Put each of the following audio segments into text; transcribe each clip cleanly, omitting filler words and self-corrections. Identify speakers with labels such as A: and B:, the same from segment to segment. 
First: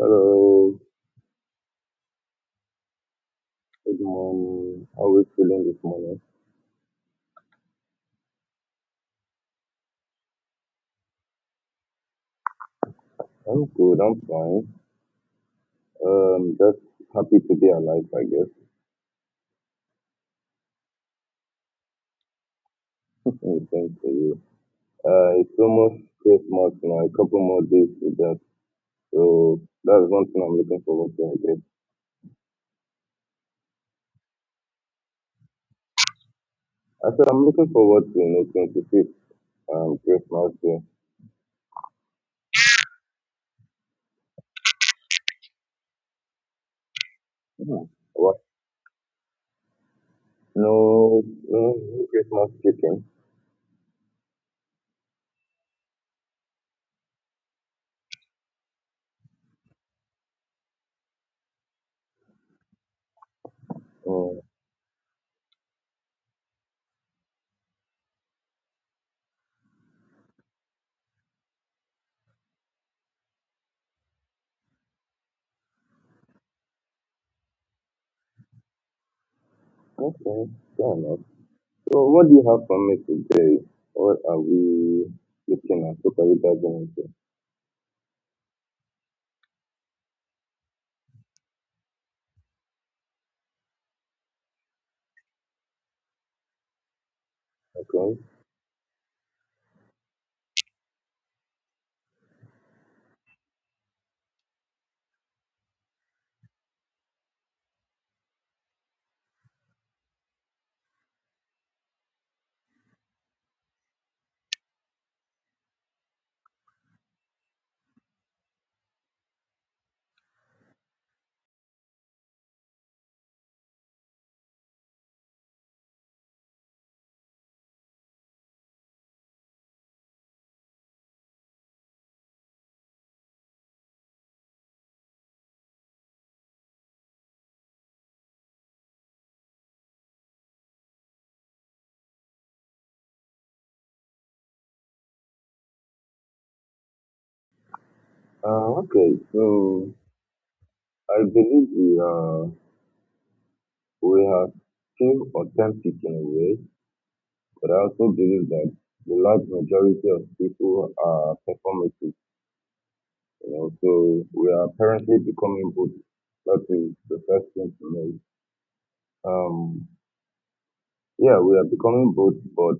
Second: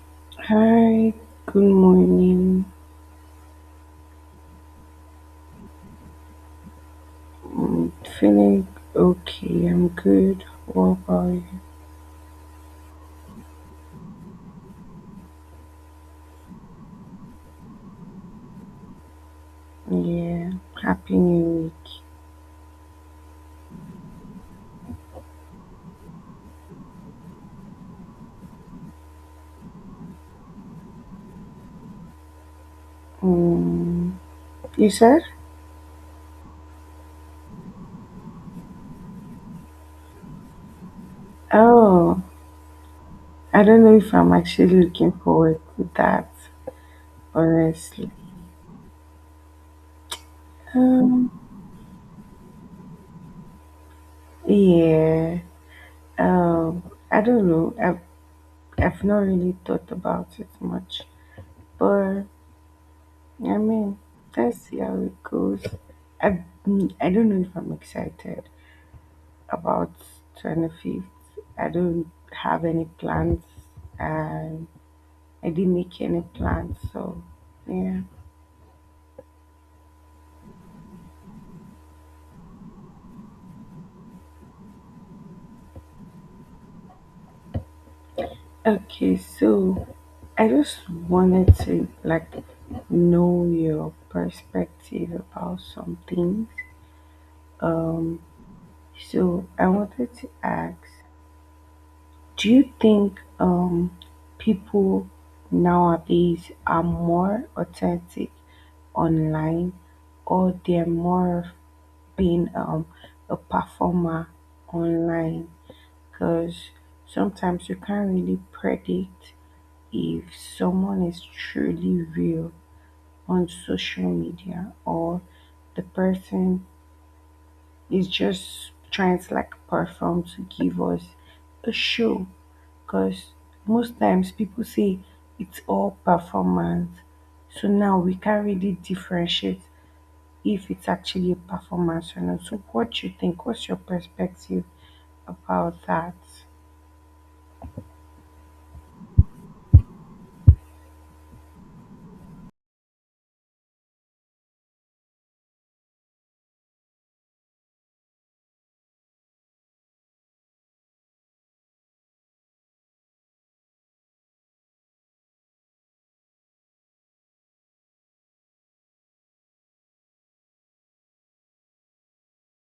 A: Hello,
B: Hi, good morning.
A: good morning. How are you feeling this morning?
B: I'm feeling okay. I'm good. What about you?
A: I'm good, I'm fine. Just happy to be alive, I guess.
B: Yeah, happy new week.
A: Mm, thanks to you. It's almost Christmas now, a couple more days to that. So that's one thing I'm looking forward to, I guess.
B: Mm, you said?
A: I said I'm looking forward to, 25th, Christmas Day.
B: Oh, I don't know if I'm actually looking forward to that,
A: Hmm.
B: honestly.
A: What? No,
B: Um,
A: no, no Christmas chicken.
B: yeah. I don't know. I've not really thought about it much, but I mean,
A: Mm,
B: let's see how it goes. I I don't know if I'm excited about 25th. I don't have any plans and I didn't make any plans. So, yeah.
A: okay, fair enough. So what do you have for me today? What are we looking at? What are we diving into?
B: Okay, so I just wanted to know your perspective about some things.
A: Okay.
B: Um, so I wanted to ask, do you think people nowadays are more authentic online, or they're more being a performer online, because sometimes you can't really predict if someone is truly real on social media, or the person is just trying to perform to give us a show, because most times people say it's all performance, so now we can't really differentiate if it's actually a performance or not. So what you think? What's your perspective about that?
A: Okay. So I believe we have still authentic in a way, but I also believe that the large majority of people are performative. You know, so we are apparently becoming both. That is the first thing to note. Um, yeah, we are becoming both, but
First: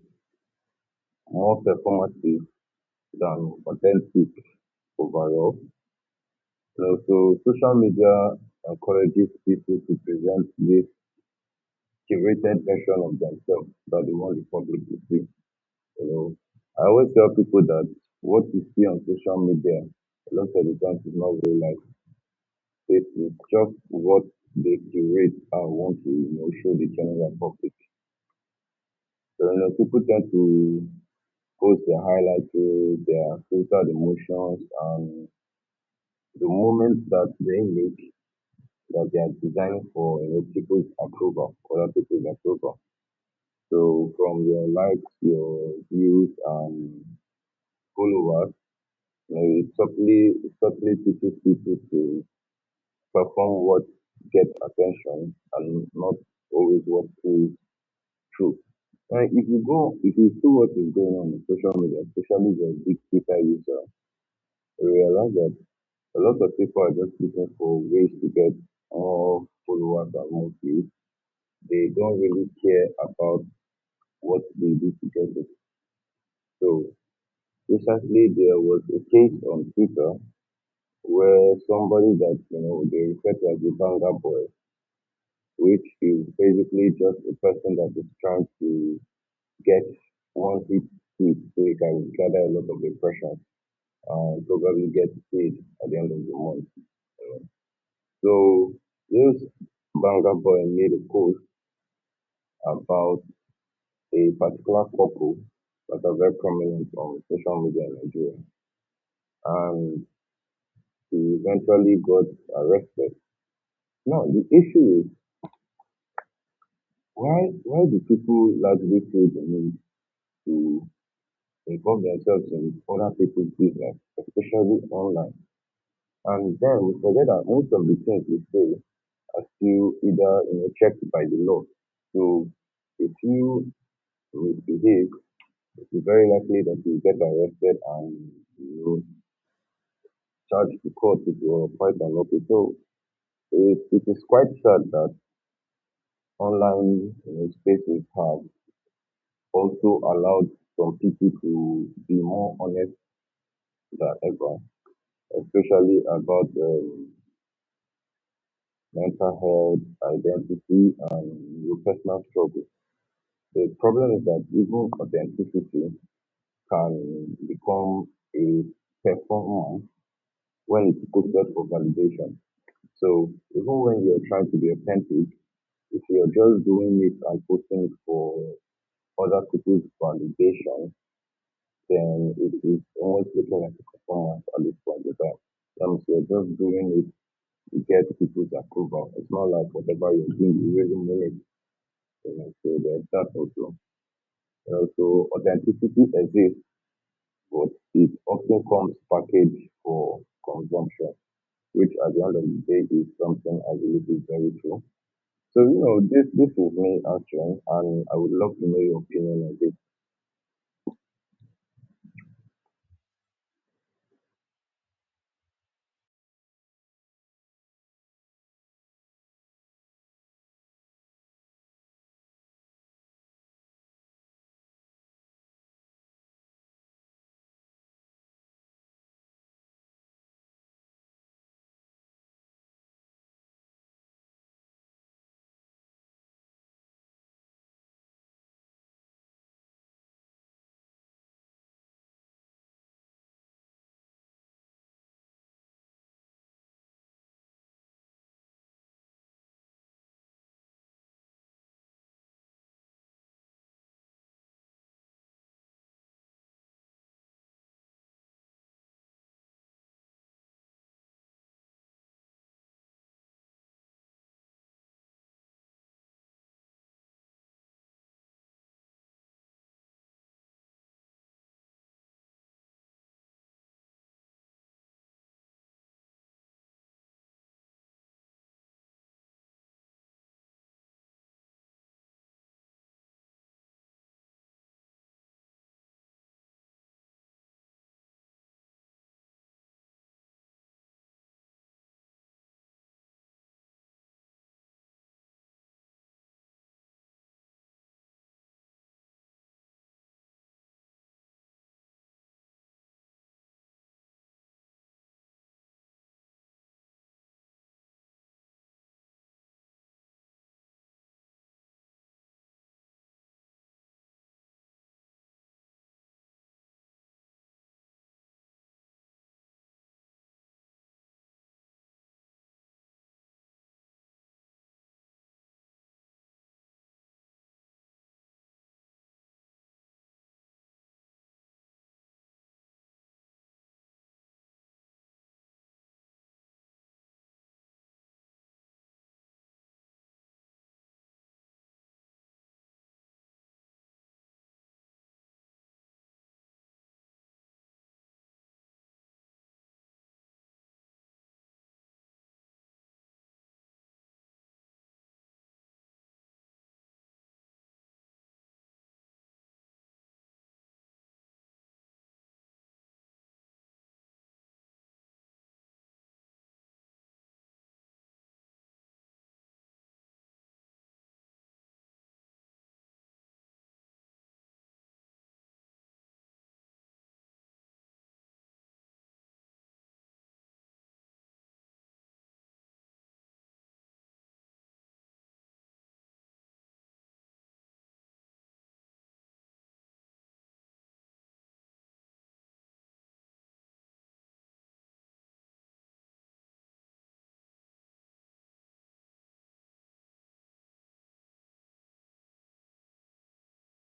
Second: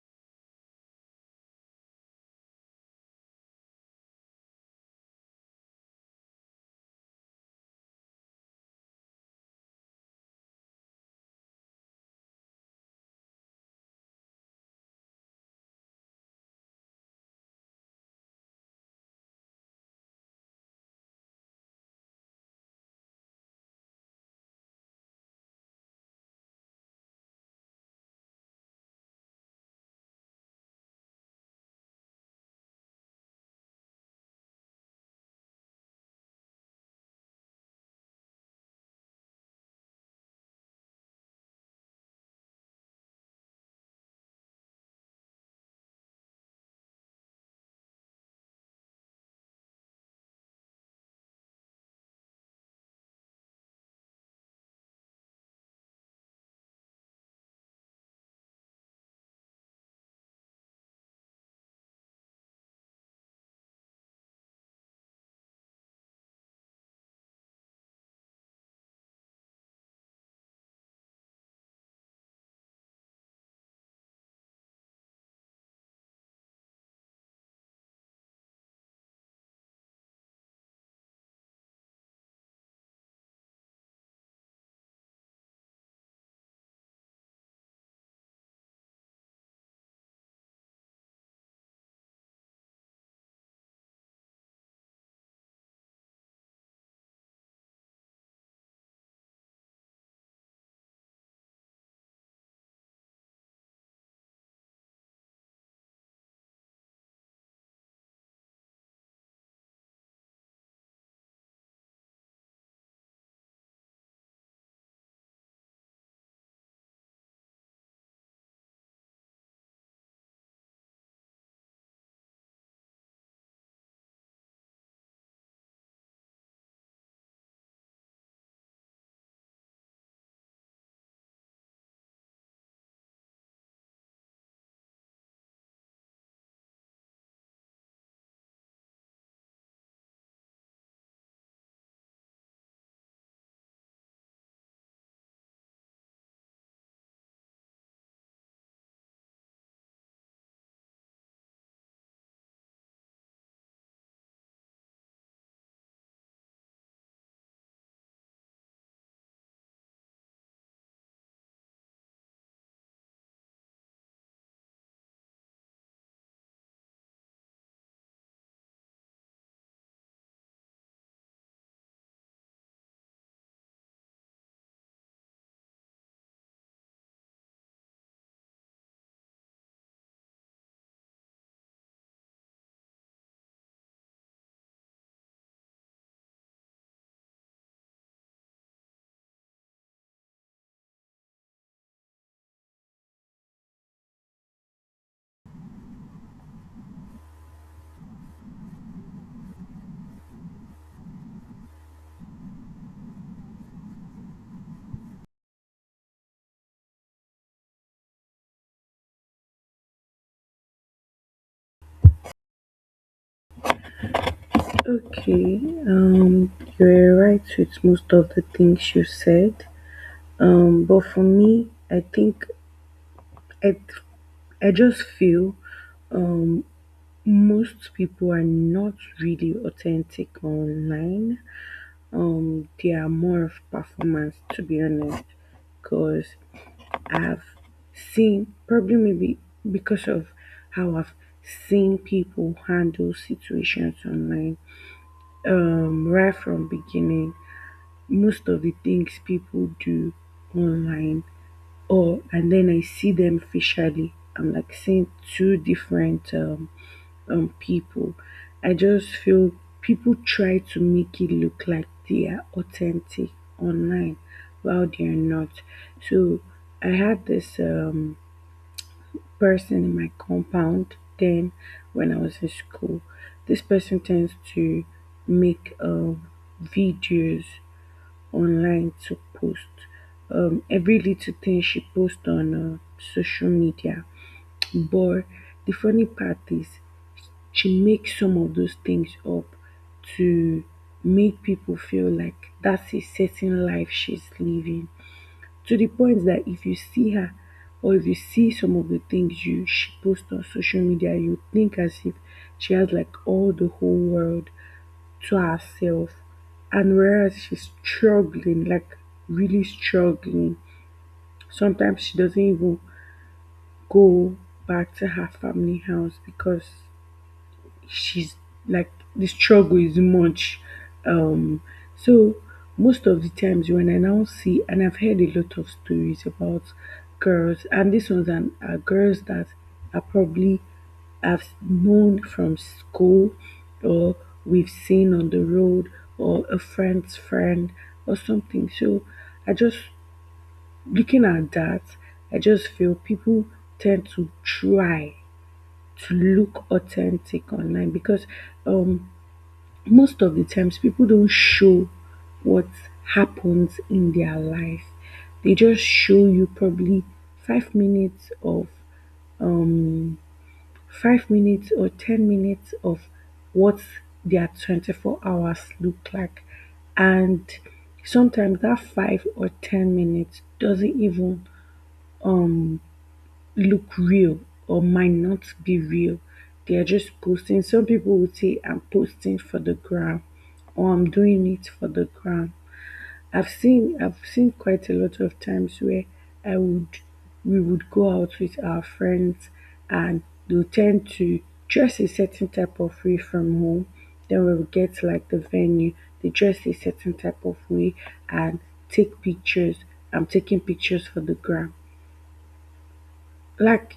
A: more performative than authentic overall. So social media encourages people to present this curated version of themselves that they want the public to see. You know, I always tell people that what you see on social media, a lot of the times is not real life. It is just what they curate and want to, you know, show the general public. So, you know, people tend to post their highlights, their filtered emotions, and the moments that they make that they are designed for, you know, people's approval, other people's approval. So from your likes, your views, and followers, you know, it subtly teaches people to perform what gets attention and not always what is true. If you see what is going on in social media, especially the big Twitter user, you realize that a lot of people are just looking for ways to get more followers and more views. They don't really care about what they do together. So recently there was a case on Twitter where somebody that, you know, they refer to as the banger boy, which is basically just a person that is trying to get one hit tweet so he can gather a lot of impressions and probably get paid at the end of the month. So this banger boy made a post about a particular couple that are very prominent on social media in Nigeria, and he eventually got arrested. Now, the issue is why do people largely feel the need to involve themselves in other people's business, especially online? And then we forget that most of the things we say are still either, you know, checked by the law. So if you misbehave, it's very likely that you get arrested and, you know, charge to court with your quite a lot. So it is quite sad that online, you know, spaces have also allowed some people to be more honest than ever, especially about mental health, identity, and your personal struggle. The problem is that even authenticity can become a performance when it's posted for validation. So even when you're trying to be authentic, if you're just doing it and posting for other people's validation, then it is almost looking like a performance at least for the time. So you're just doing it to get people's approval. It's not like whatever you're doing, you really mean it. You know, so there's that also. You know, so authenticity exists, but it often comes packaged for consumption, which at the end of the day is something I believe is very true. So, you know, this is me answering, and I would love to know your opinion on this.
B: Okay, um, you're right with most of the things you said. But for me, I think I, I just feel um, most people are not really authentic online. They are more of performance, to be honest, because I've seen, probably maybe because of how I've seen people handle situations online, right from beginning, most of the things people do online, or and then I see them facially. I'm like seeing two different people. I just feel people try to make it look like they are authentic online while they are not. So I had this person in my compound then when I was in school. This person tends to make videos online to post. Every little thing she posts on social media. But the funny part is, she makes some of those things up to make people feel like that's a certain life she's living, to the point that if you see her, or if you see some of the things you she posts on social media, you think as if she has like all the whole world to herself. And whereas she's struggling, like really struggling, sometimes she doesn't even go back to her family house because she's like the struggle is much. Um, so most of the times when I now see, and I've heard a lot of stories about girls, and these ones are girls that are probably have known from school, or we've seen on the road, or a friend's friend, or something. So I just looking at that, I just feel people tend to try to look authentic online because um most of the times people don't show what happens in their life. They just show you probably 5 minutes of um five minutes or 10 minutes of what their 24 hours look like, and sometimes that 5 or 10 minutes doesn't even look real or might not be real. They are just posting. Some people would say I'm posting for the gram, or I'm doing it for the gram. I've seen quite a lot of times where I would we would go out with our friends, and they'll tend to dress a certain type of way from home. Then when we get to like the venue, they dress a certain type of way and take pictures. I'm taking pictures for the gram. Like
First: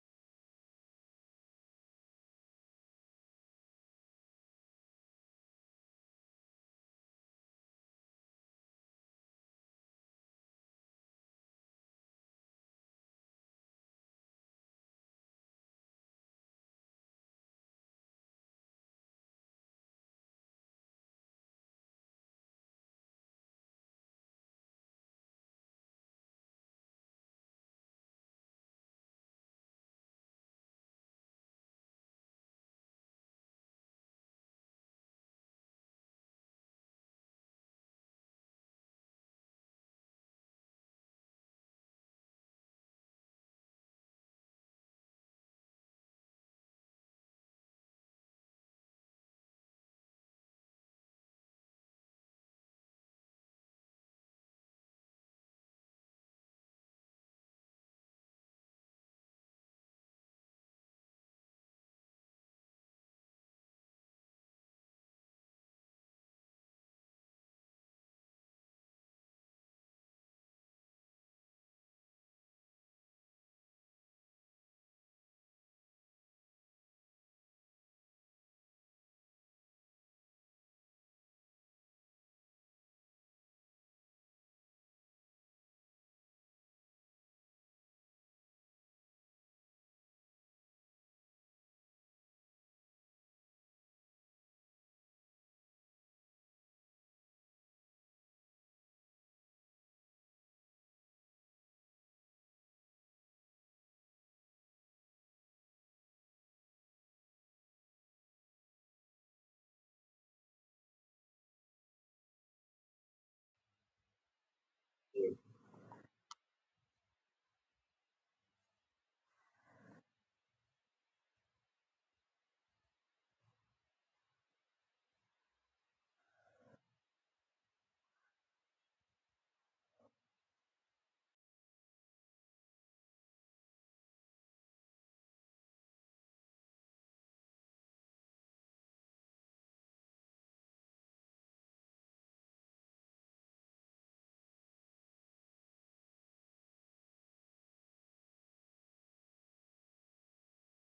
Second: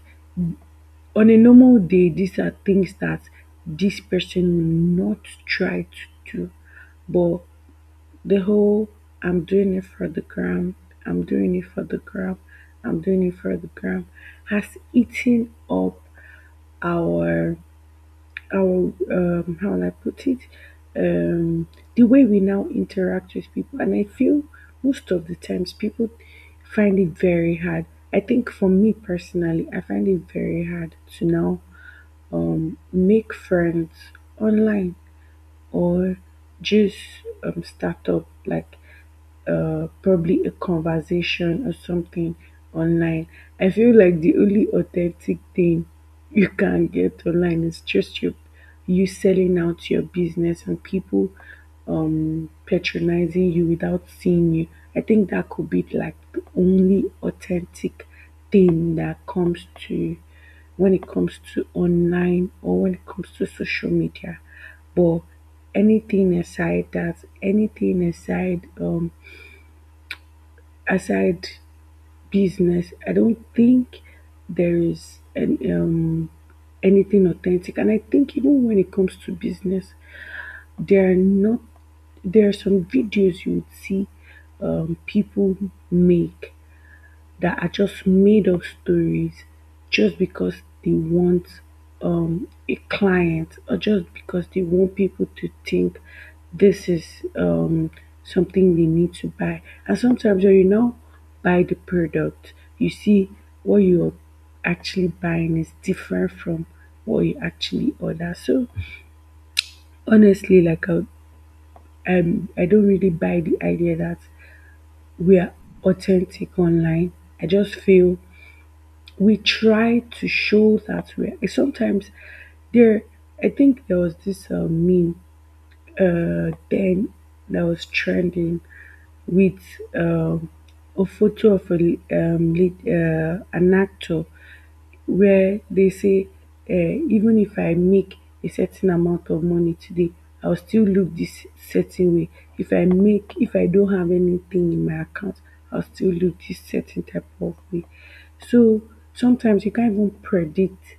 B: on a normal day, these are things that this person will not try to do. But the whole I'm doing it for the gram, I'm doing it for the gram, I'm doing it for the gram has eaten up our our how will I put it? Um the way we now interact with people, and I feel most of the times people find it very hard. I think for me personally, I find it very hard to now make friends online, or just start up like probably a conversation or something online. I feel like the only authentic thing you can get online is just you selling out your business and people patronizing you without seeing you. I think that could be like the only authentic thing that comes to when it comes to online or when it comes to social media. But anything aside that, anything aside aside business, I don't think there is anything authentic. And I think even when it comes to business, there are not there are some videos you would see people make that are just made up stories just because they want a client, or just because they want people to think this is um, something they need to buy. And sometimes when you now buy the product, you see what you're actually buying is different from what you actually order. So honestly, I don't really buy the idea that we are authentic online. I just feel we try to show that we are sometimes there. I think there was this meme then that was trending with um a photo of a lead, an actor, where they say eh, even if I make a certain amount of money today, I'll still look this certain way. If I don't have anything in my account, I'll still look this certain type of way. So sometimes you can't even predict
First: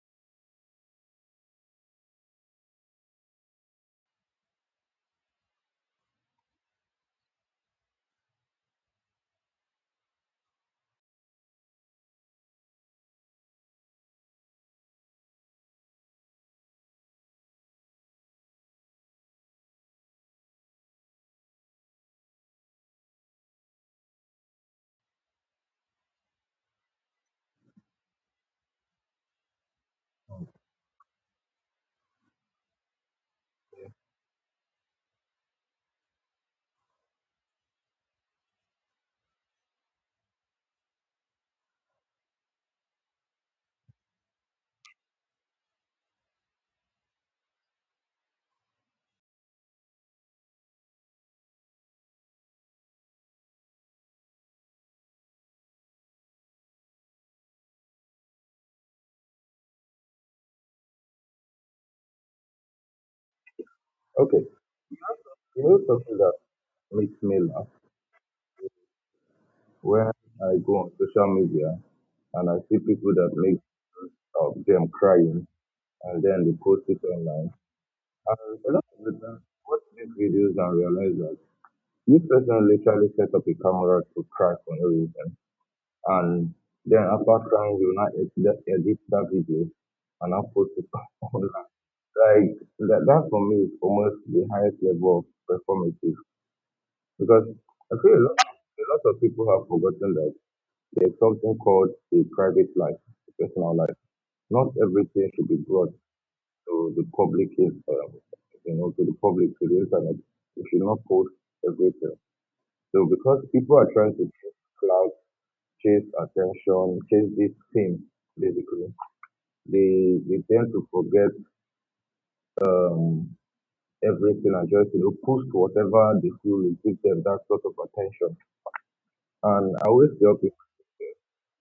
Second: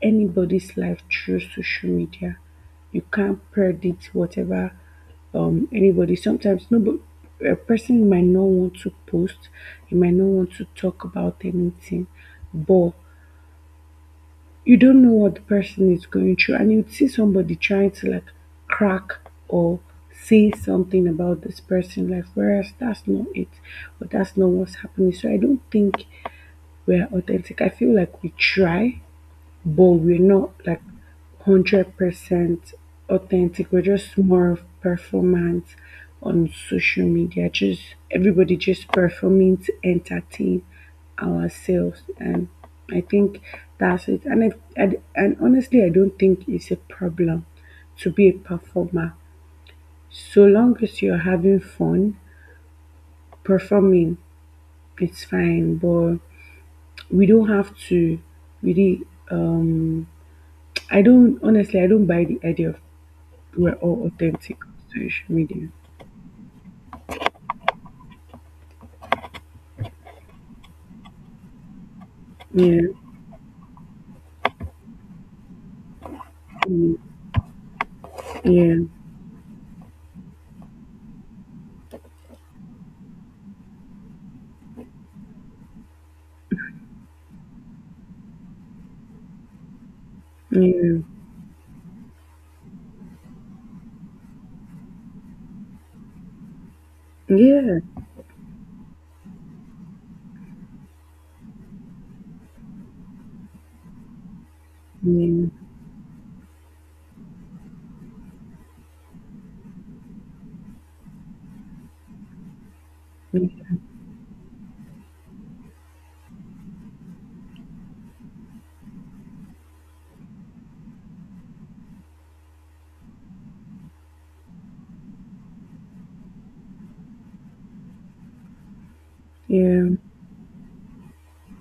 B: anybody's life through social media. You can't predict whatever anybody. Sometimes nobody, a person might not want to post, you might not want to talk about anything, but you don't know what the person is going through, and you'd see somebody trying to like crack or say something about this person, like whereas that's not it or that's not what's happening. So I don't think we're authentic. I feel like we try, but we're not like 100% authentic. We're just more of performance on social media. Just everybody just performing to entertain ourselves, and I think that's it. And honestly, I don't think it's a problem to be a performer so long as you're having fun performing. It's fine, but we don't have to really. Um, I don't honestly. I don't buy the idea of we're all
A: Okay,
B: authentic on social
A: you
B: media.
A: know something that makes me laugh when I go on social media and I see
B: Yeah,
A: people that make them crying and then they post
B: mm,
A: it online. And a
B: yeah,
A: lot of the time, watch these videos and realize that this person literally set up a camera to cry for no reason, and then after crying, you now edit that video and now post it
B: yeah,
A: online. Like that for me is almost the highest level of performative because
B: yeah, yeah,
A: I feel a lot of people have forgotten that there's something called a private life, a personal life. Not everything
B: yeah,
A: should be brought to the public, you know, to the public, to the internet. You should not post everything. So
B: yeah,
A: because
B: yeah,
A: people are trying to chase clout, chase attention, chase these things, basically, they tend to forget everything and just, you know, post whatever they feel will give them that sort of attention. And I always tell people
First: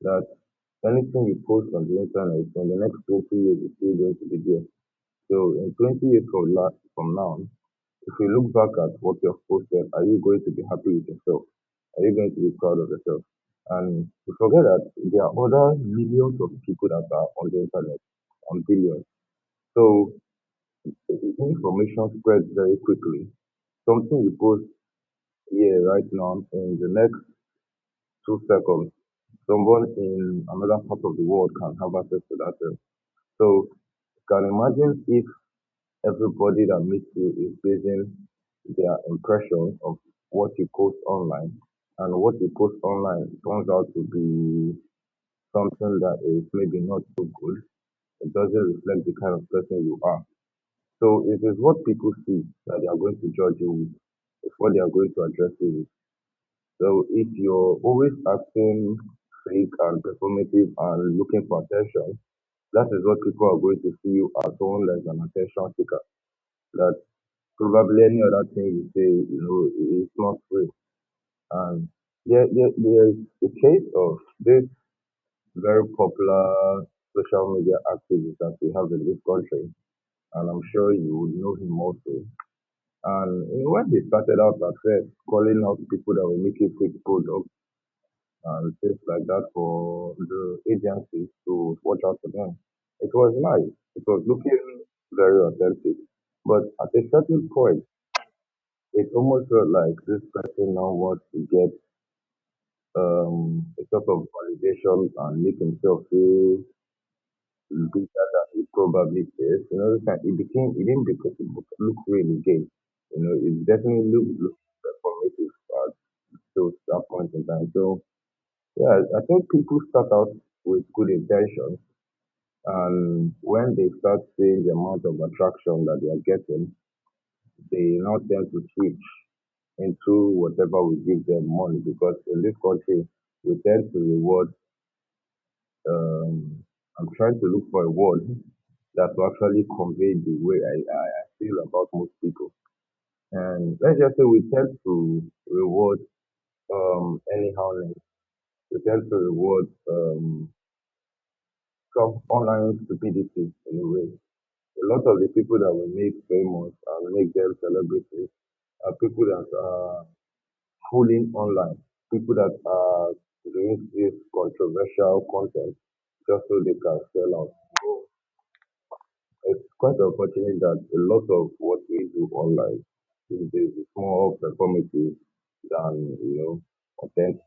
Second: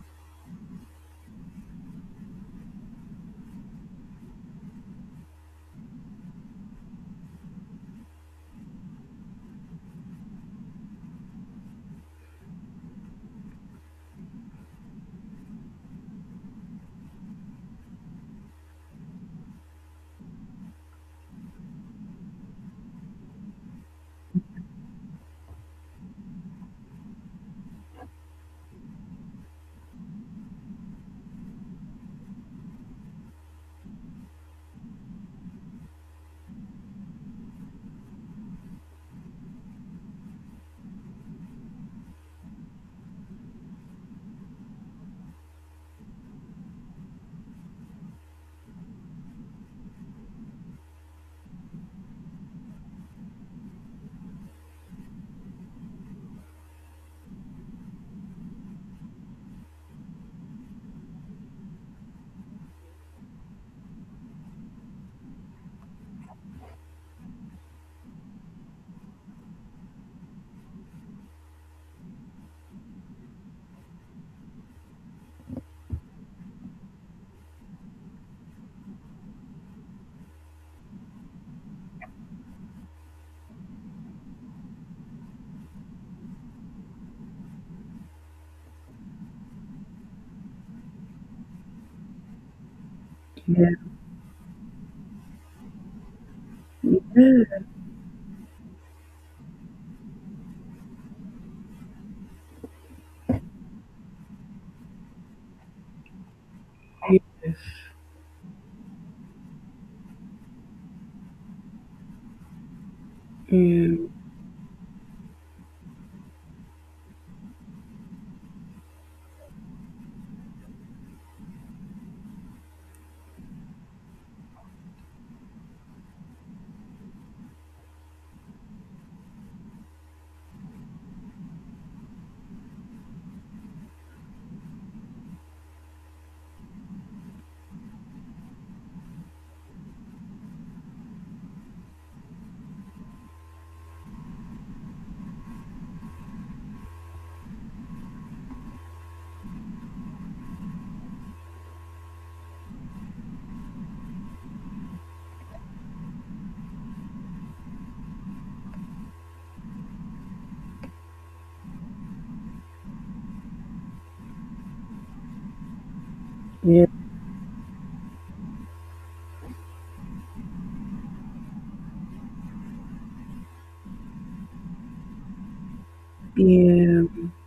A: that anything you post on the internet, in the next 20 years, it's still going to be there. So in 20 years from now, if you look back at what you have posted, are you going to be happy with yourself? Are you going to be proud of yourself? And you forget that there are other millions of people that are on the internet, on billions. So information spreads very quickly. Something you post here right now, in the next 2 seconds, someone in another part of the world can have access to that thing. So you can imagine if everybody that meets you is basing their impression of what you post online, and what you post online turns out to be something that is maybe not so good. It doesn't reflect the kind of person you are. So it is what people see that they are going to judge you with. It's what they are going to address you with. So if you're always acting fake and performative and looking for attention, that is what people are going to see you as, someone like an attention seeker. That probably any other thing you say, you know, it's not free. And there is a case of this very popular social media activist that we have in this country, and I'm sure you would know him also. And you know, when he started out at first, calling out people that were making fake products and things like that for the agencies to watch out for them, it was nice. It was looking very authentic. But at a certain point, it almost felt like this person now wants to get a sort of validation and make himself feel
B: yes,
A: bigger than he probably is. You know, it's like it became, it didn't, because it look real again. You know, it
B: yeah,
A: definitely looked look performative at those that point in time. So yeah, I think people start out with good intentions, and when they start seeing the amount of attraction that they are getting, they now tend to switch into whatever we give them money because in this country we tend to reward. Um, I'm trying to look for a word that will actually convey the way I feel about most people. And let's just say we tend to reward anyhowness. We tend to reward some online stupidity in a way. A lot of the people that we make famous and make them celebrities are people that are pulling online. People that are doing this controversial content just so they
B: yeah,
A: can sell out. So it's quite unfortunate that a lot of what we do online these days is more performative than, you know,
B: yeah,
A: content.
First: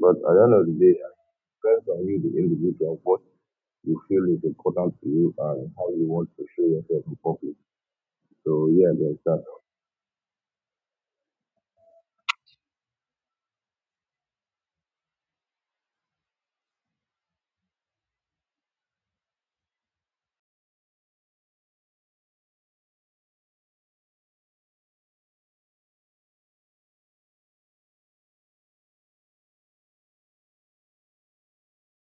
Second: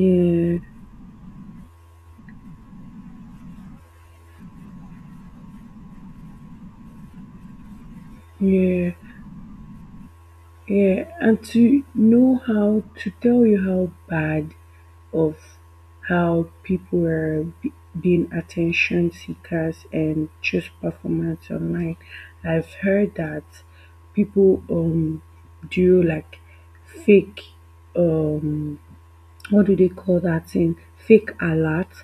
A: But at the end of the day, it depends on you, the individual, what you feel is important to you and how you want to show yourself in public. So
B: yeah,
A: yeah, there's that.
B: yeah, and to know how to tell you how bad of how people are being attention seekers and just performance online. I've heard that people do like fake um what do they call that thing? Fake alert,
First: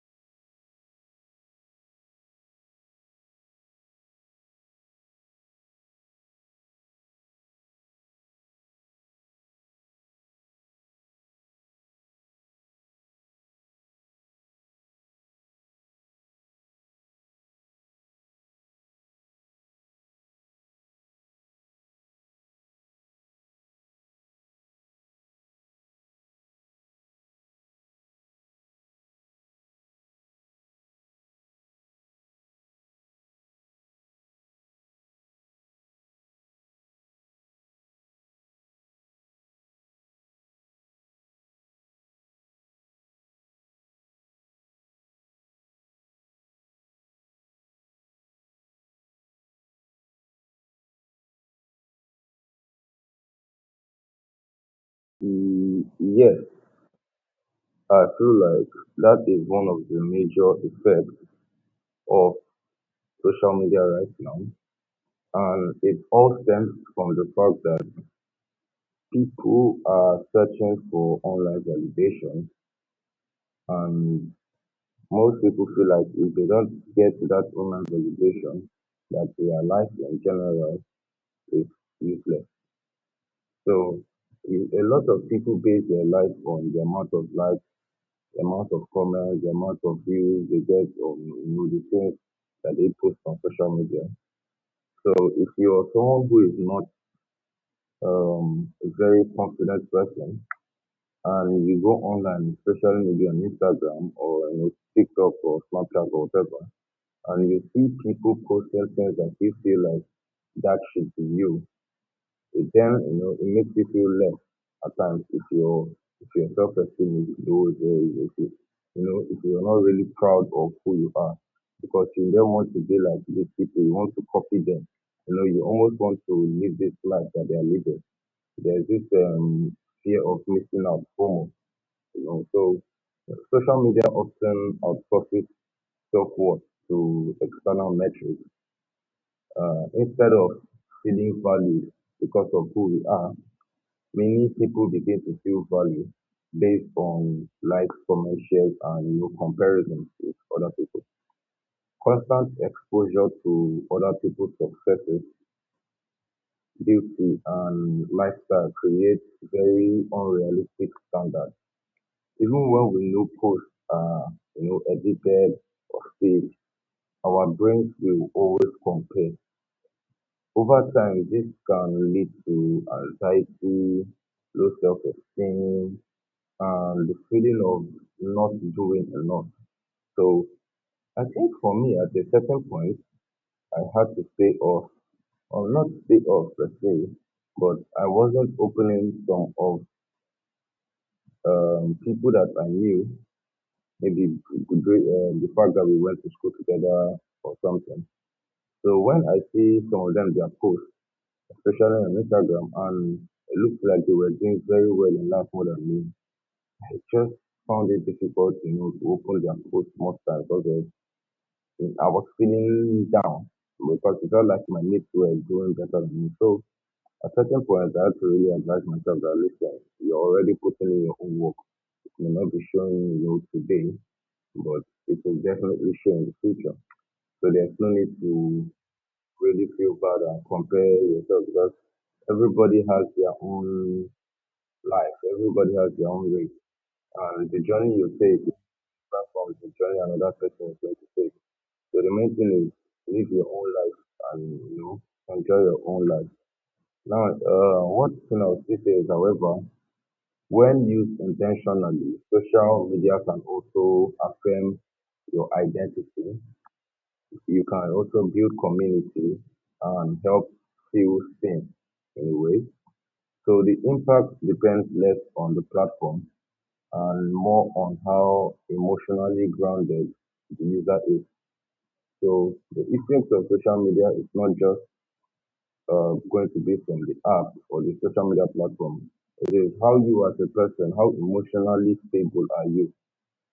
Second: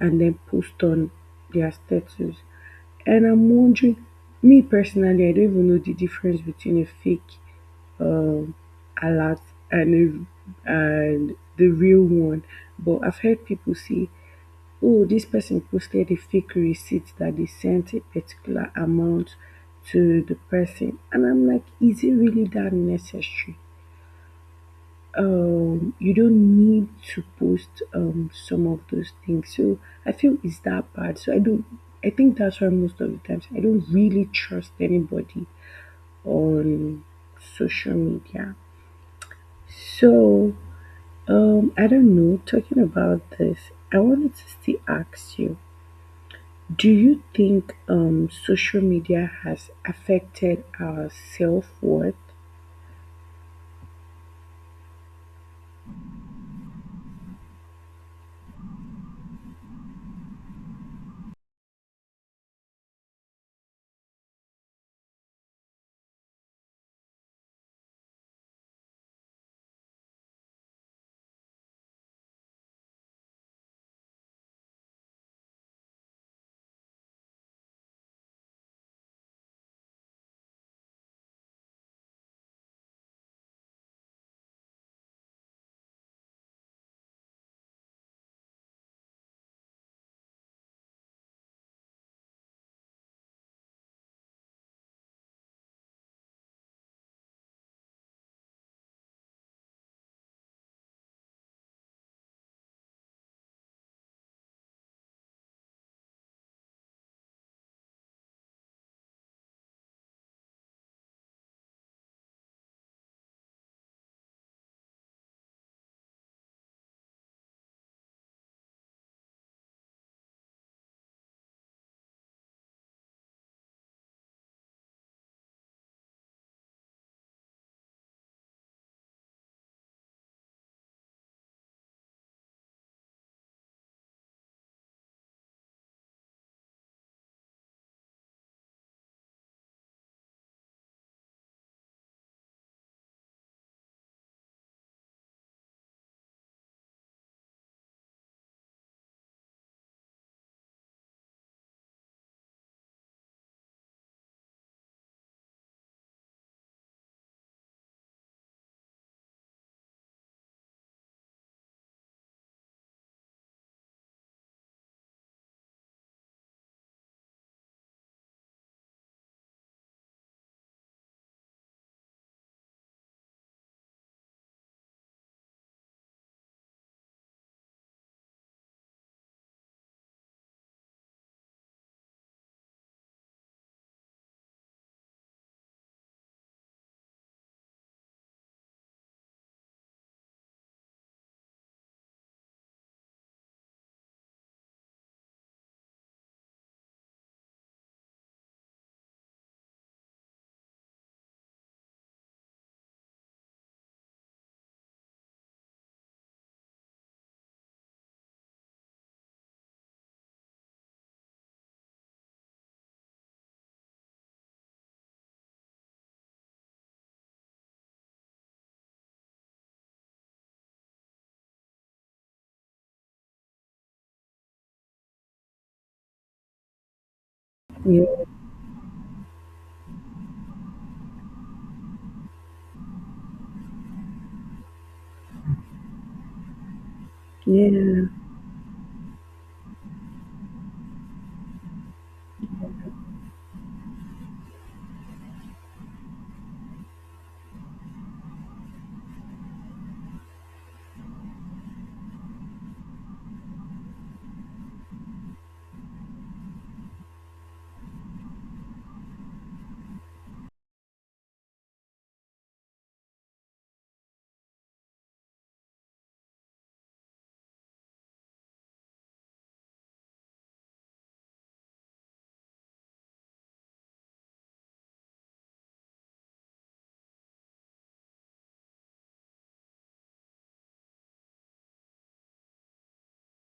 B: and then post on their status. And I'm wondering, me personally, I don't even know the difference between a fake um a lot and a, and the real one. But I've heard people say, "Oh, this person posted a fake receipt that they sent a particular amount to the person," and I'm like, "Is it really that necessary?" You don't need to post some of those things. So I feel it's that bad. So I don't. I think that's why most of the times I don't really trust anybody on social media. So I don't know. Talking about this, I wanted to still ask you, do you think social media has affected our self-worth?
A: Mm, yes, I feel like that is one of the major effects of social media right now, and it all stems from the fact that people are searching for online validation, and most people feel like if they don't get that online validation, that their life in general is useless. So you- a lot of people base their life on the amount of likes, the amount of comments, the amount of views they get on, you know, the things that they post on social media. So if you're someone who is not a very confident person, and you go online, especially maybe on Instagram or you know, TikTok or Snapchat or whatever, and you see people posting things that you feel like that should be you. It then, you know, it makes you feel less at times if your self-esteem is low, if you know, if you're not really proud of who you are, because you don't want to be like these people. You want to copy them. You know, you almost want to live this life that they are living. There's this fear of missing out, FOMO. You know, so social media often outsources self-worth to external metrics instead of feeling valued because of who we are. Many people begin to feel valued based on likes, comments, shares, and you know, comparisons with other people. Constant exposure to other people's successes, beauty, and lifestyle creates very unrealistic standards. Even when we know post are edited or staged, our brains will always compare. Over time, this can lead to anxiety, low self-esteem, and the feeling of not doing enough. So I think for me, at a certain point, I had to stay off, or not stay off per se, but I wasn't opening some of people that I knew maybe during the fact that we went to school together or something. So when I see some of them, their posts, especially on Instagram, and it looks like they were doing very well in life more than me, I just found it difficult, you know, to open their posts most times because of- I was feeling down because it felt like my mates were doing better than me. So at certain point, I had to really advise myself that listen, you're already putting in your own work. It may not be showing you today, but it will definitely show in the future. So there's no
B: Yeah,
A: need to really feel bad and compare yourself because everybody has their own life, everybody has their own way. And the journey
B: yeah,
A: you take is different from the journey another person is going to take. So the main thing is live your own life and, you know, enjoy your own life. Now, what you know, this is, however, when used intentionally, social media can also affirm your identity. You can also build community and help feel seen in a way. So the impact depends less on the platform and more on how emotionally grounded the user is. So the effect of social media is not just going to be from the app or the social media platform. It is how you as a person, how emotionally stable are you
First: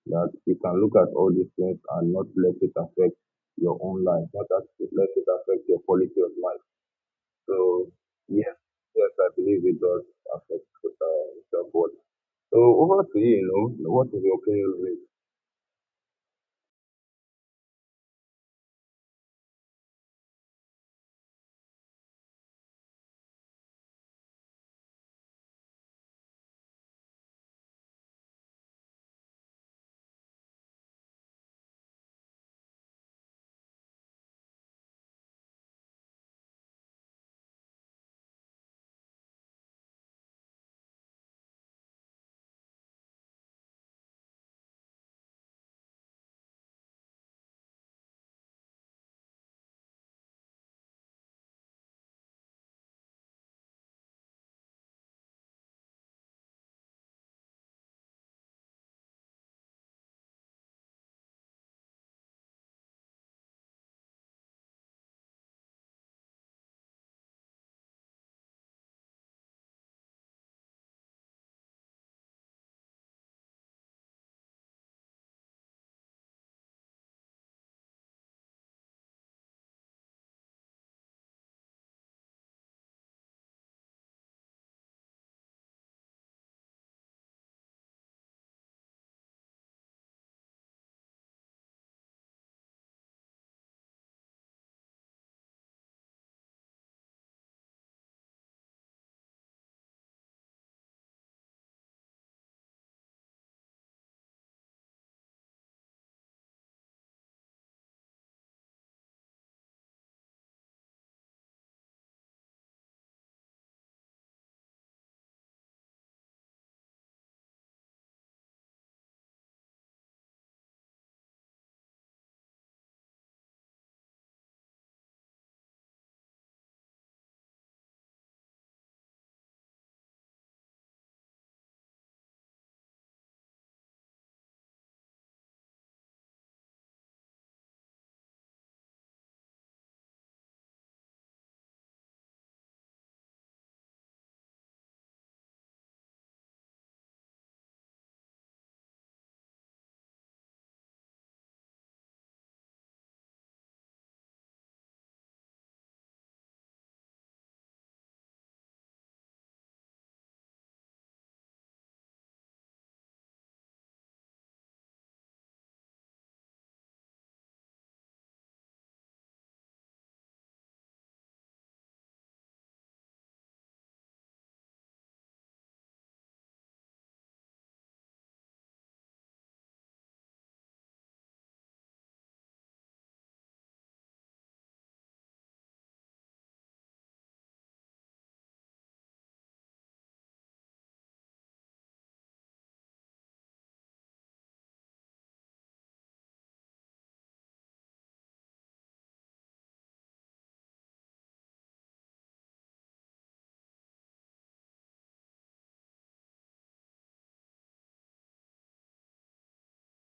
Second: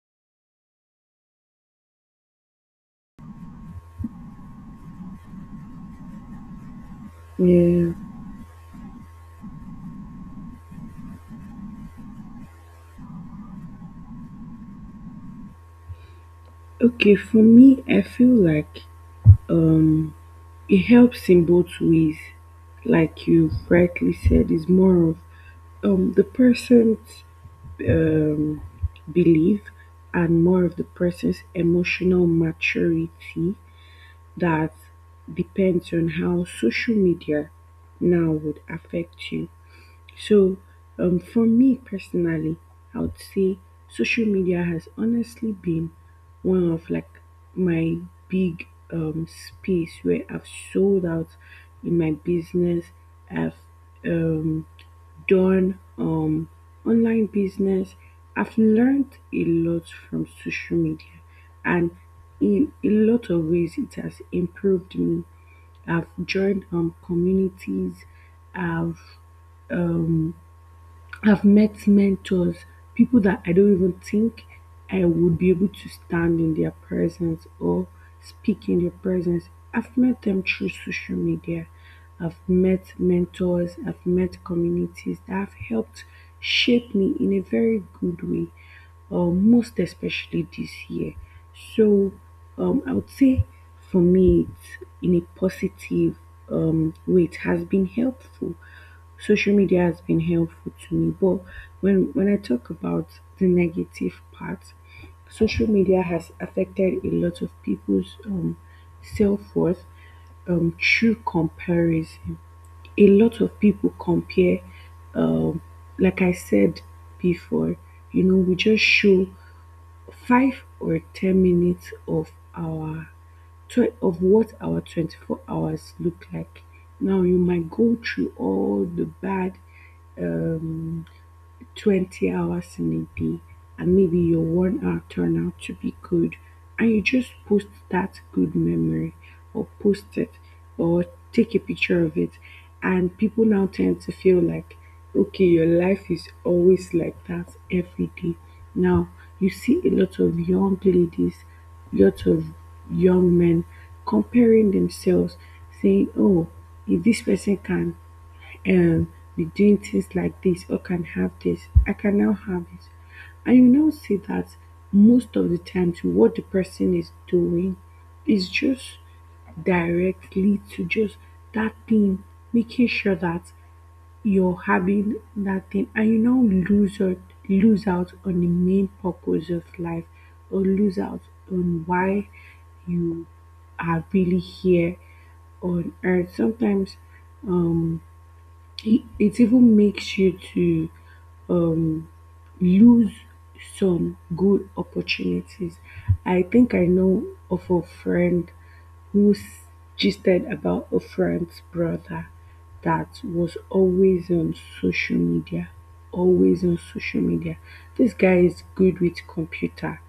A: that you can look at all these things and not let it affect your own life, not that let it affect your quality of life. So
B: yeah.
A: yes, yes, I believe it does affect the body. So over to you, you know, what is your opinion with
B: Okay, for me, I feel like um it helps in both ways. Like you rightly said, it's more of the person's um belief, and more of the person's emotional maturity, that depends on how social media now would affect you. So, for me personally, I would say social media has honestly been one of like my big space where I've sold out in my business. I've um done online business. I've learned a lot from social media, and in a lot of ways it has improved me. I've joined communities, I've um I've met mentors, people that I don't even think I would be able to stand in their presence or speak in their presence. I've met them through social media. I've met mentors, I've met communities that have helped shape me in a very good way, most especially this year. So I would say for me, it's in a positive way, it has been helpful. Social media has been helpful to me, but when I talk about the negative part, social media has affected a lot of people's self-worth through comparison. A lot of people compare. um, like I said before, we just show 5 or 10 minutes of our of what our 24 hours look like. Now you might go through all the bad um, 20 hours in a day, and maybe your 1 hour turn out to be good, and you just post that good memory, or post it, or take a picture of it. And people now tend to feel like, okay, your life is always like that every day. Now you see a lot of young ladies, lot of young men, comparing themselves, saying, oh, if this person can be doing things like this or can have this, I can now have it. And you now see that most of the times what the person is doing is just directly to just that thing, making sure that you're having that thing, and you now lose out, lose out on the main purpose of life, or lose out on why you are really here on earth sometimes. Um it it even makes you to um, lose some good opportunities. I think I know of a friend who gisted about a friend's brother that was always on social media, always on social media. This guy is good with computer.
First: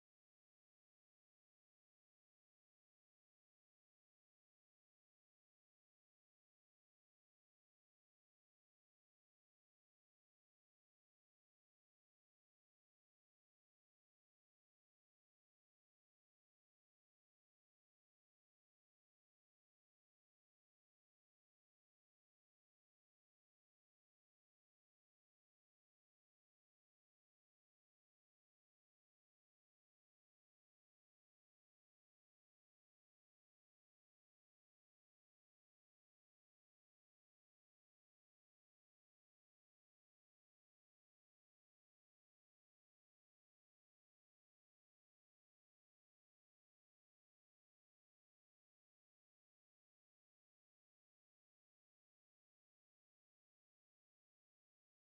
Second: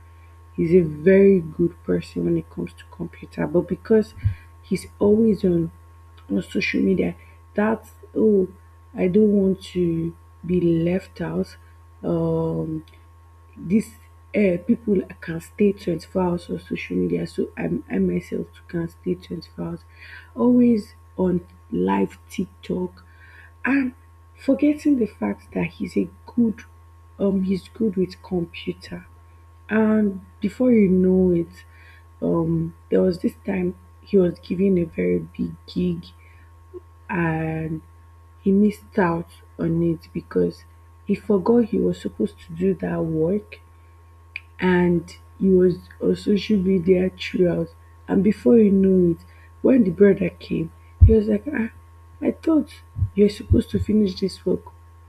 B: He's a very good person when it comes to computer, but because he's always on social media, that's, oh, I don't want to be left out. Um, this people can stay 24 hours on social media, so I myself too can stay 24 hours. Always on live TikTok, and forgetting the fact that good he's good with computer. And before you know it, there was this time he was given a very big gig, and he missed out on it because he forgot he was supposed to do that work, and he was on social media throughout. And before you know it, when the brother came, he was like, ah, I thought you're supposed to finish this work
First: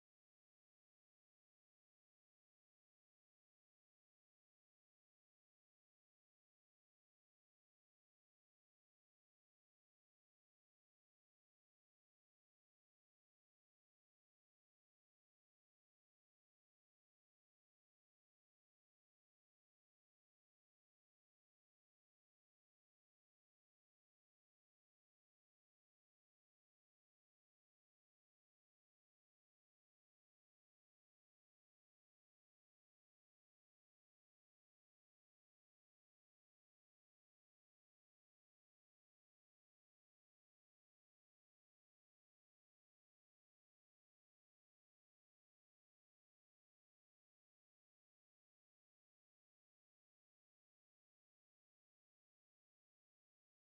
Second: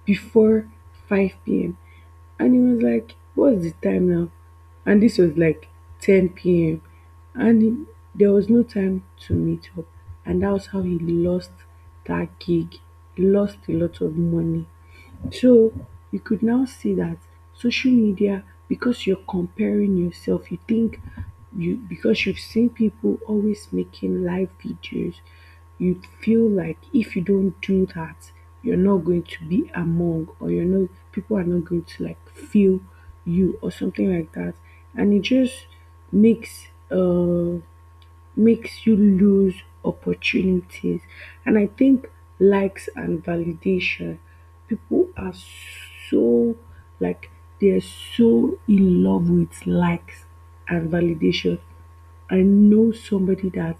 B: before 5 p.m. And he was like, what's the time now? And this was like 10 p.m. And he, there was no time to meet up. And that was how he lost that gig. He lost a lot of money. So you could now see that social media, because you're comparing yourself, you think you, because you've seen people always making live videos, you feel like if you don't do that, you're not going to be among, or you're not, people are not going to like feel you or something like that. And it just makes uh makes you lose opportunities. And I think likes and validation, people are so like they're so in love with likes and validation. I know somebody that,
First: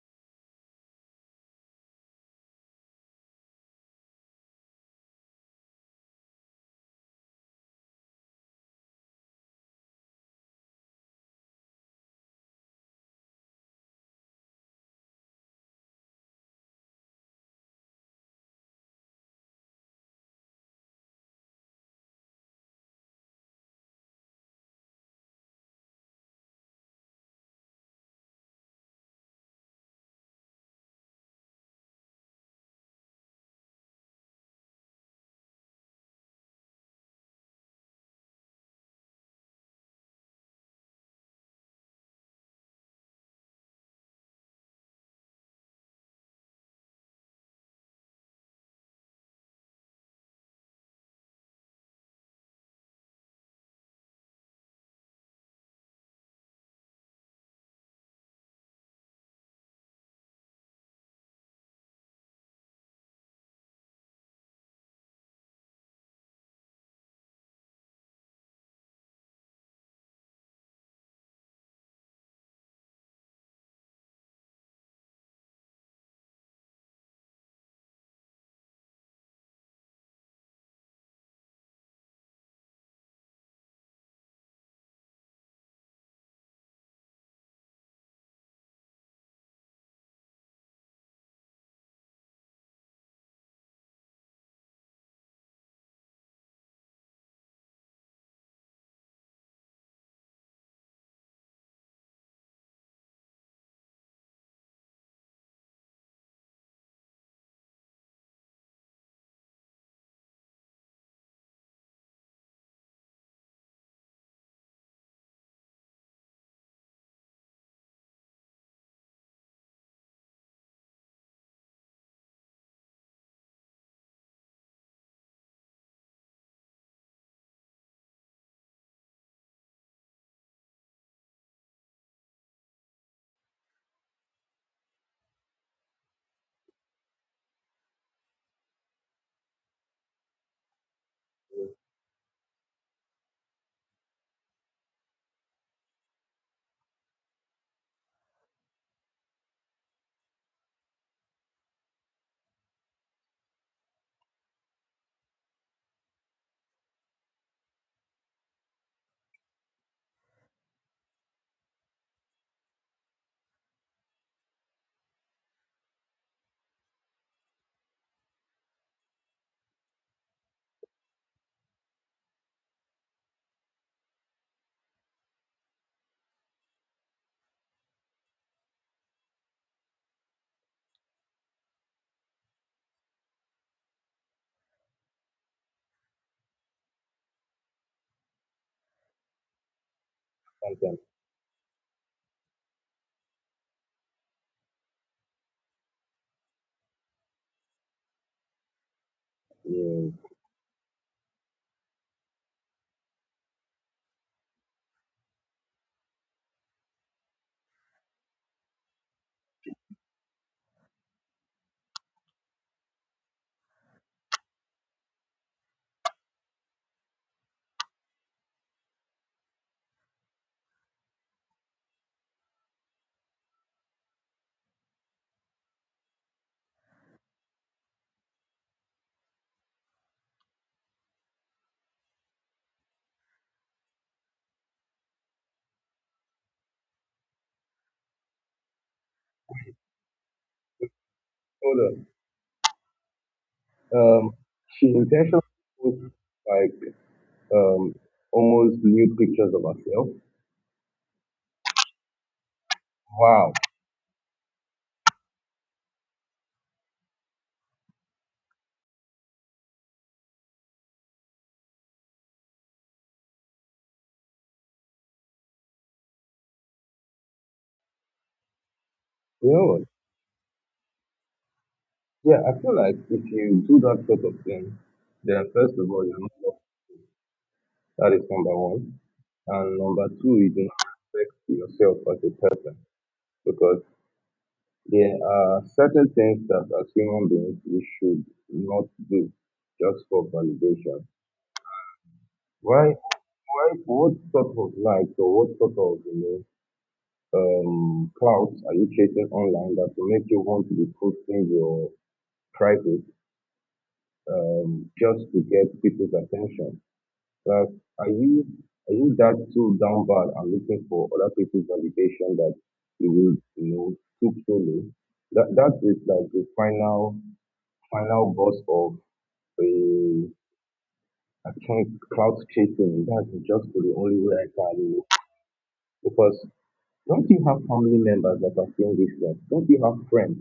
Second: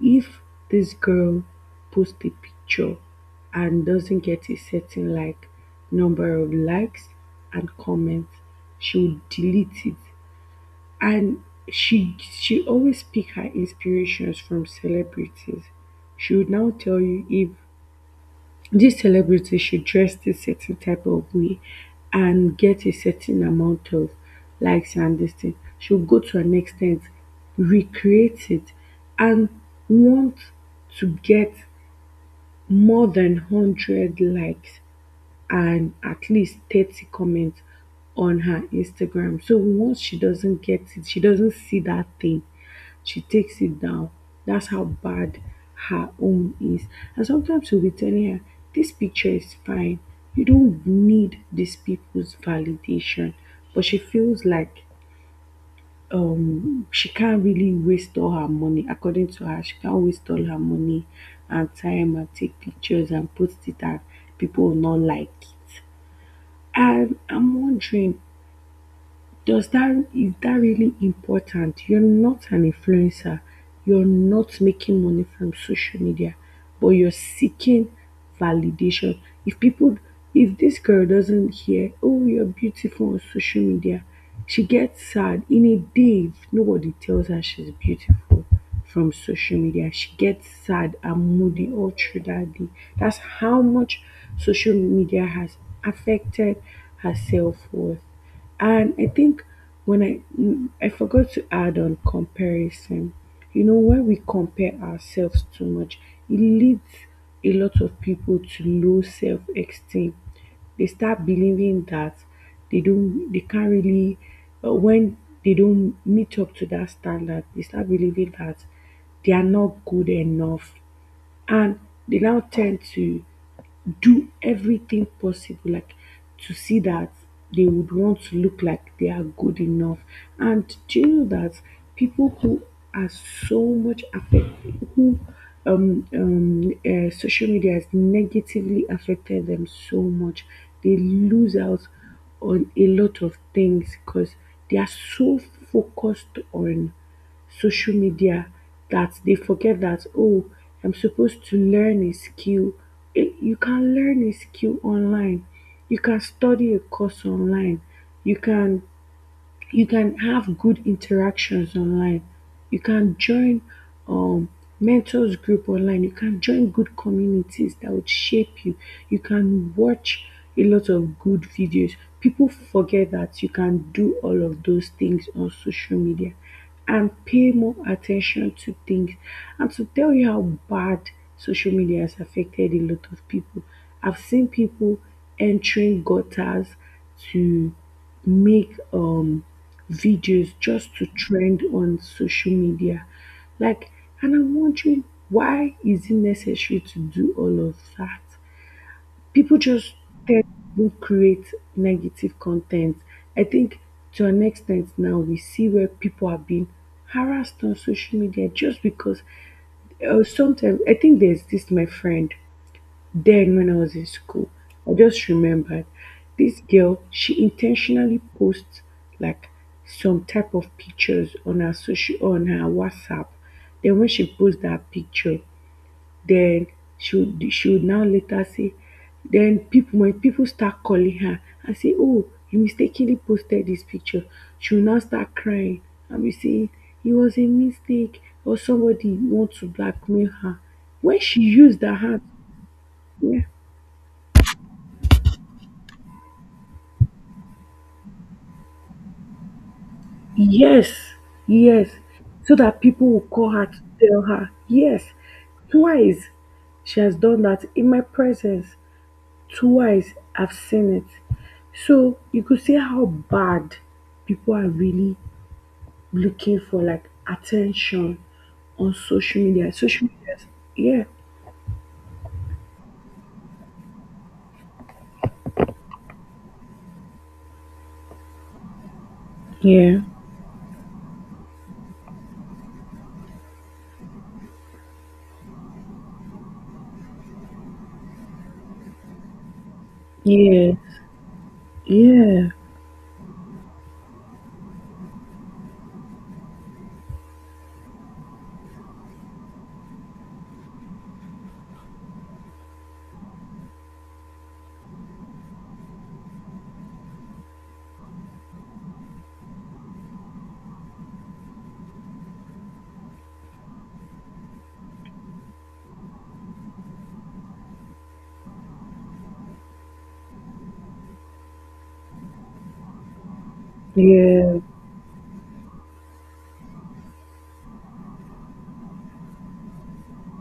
B: if this girl posts a picture and doesn't get a certain like number of likes and comments, she will delete it, and she always pick her inspirations from celebrities. She would now tell you if this celebrity should dress this certain type of way and get a certain amount of likes and this thing. She'll go to an extent, recreate it, and want to get more than 100 likes and at least 30 comments on her Instagram. So once she doesn't get it, she doesn't see that thing, she takes it down. That's how bad her own is. And sometimes we'll be telling her, this picture is fine, you don't need these people's validation. But she feels like she can't really waste all her money. According to her, she can't waste all her money and time and take pictures and post it, and people will not like it. And I'm wondering, does that is that really important? You're not an influencer. You're not making money from social media, but you're seeking validation. If people, if this girl doesn't hear, oh, you're beautiful on social media, she gets sad. In a day, if nobody tells her she's beautiful from social media, she gets sad and moody all through that day. That's how much social media has affected her self worth. And I think when I forgot to add on comparison. You know, when we compare ourselves too much, it leads a lot of people to low self-esteem. They start believing that they don't, they can't really, when they don't meet up to that standard, they start believing that they are not good enough, and they now tend to do everything possible, like to see that they would want to look like they are good enough. And do you know that people who are so much affected, who social media has negatively affected them so much, they lose out on a lot of things because they are so focused on social media that they forget that, oh, I'm supposed to learn a skill. Eh, you can learn a skill online, you can study a course online, you can you can have good interactions online, you can join um mentors group online, you can join good communities that would shape you, you can watch a lot of good videos. People forget that you can do all of those things on social media and pay more attention to things. And to tell you how bad social media has affected a lot of people, I've seen people entering gutters to make videos just
A: content?
B: to trend on social media. Like, and I'm wondering, why is it necessary to do all of that? People just
A: Yeah.
B: tend to create negative content. I think to an extent, now we see where people are being harassed on social media just because sometimes, I think there's this my friend then when I was in school. I just remembered this girl, she intentionally posts like some type of pictures on her social on her WhatsApp. Then when she posts that picture, then she would now later say, when people start calling her and say, oh, you mistakenly posted this picture, she will now start crying and be saying, it was a mistake, or somebody wants to blackmail her. When she
A: Hold
B: used her
A: on.
B: hand, yeah,
A: Um, she intentionally put like um almost nude pictures of herself.
B: yes, yes, so that people will call
A: Wow.
B: her to tell her, yes, twice she has done that in my presence, twice I've seen it. So you could see how bad people are really looking for like attention on social
A: You know
B: media.
A: what?
B: Social Yeah.
A: Yeah, I feel like if you do that sort of thing, then first of all, you're not loved. That is number one. And
B: Yeah.
A: number two, you do not respect yourself as a person because there are certain things that as human beings we should not do just for
B: Yeah.
A: validation.
B: Yeah.
A: Why, what sort of likes or what sort of, you know, clouds are you chasing online that will make you want to be posting your private, just to get people's attention? Like, are you, are you that too down bad and looking for other people's validation that you will, you know, took so. That, that is like the final, final boss of. Uh, I think cloud chasing, that's just the only way
B: Yeah.
A: I can. Because don't you have family members that are saying this stuff? Don't you have friends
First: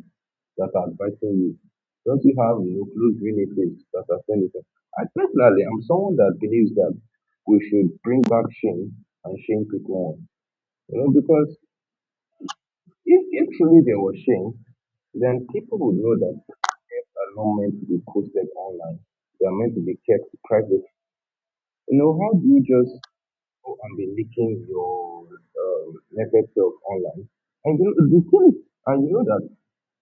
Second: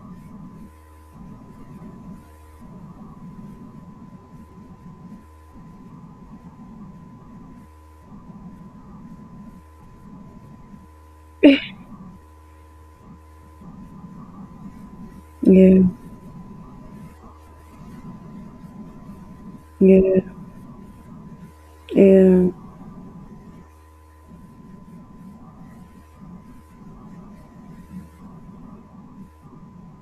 A: that are advising you? Don't you have, you know, close relatives that are saying this? I personally, I'm someone that believes that we should bring back shame and shame people on. You know, because if truly there was shame, then people
B: Yeah.
A: would know that things are not meant to be posted online. They are meant to be
B: Yeah.
A: kept private. You know, how do
B: Yeah.
A: you just and be leaking your naked self online. And you know, the thing is, and you know that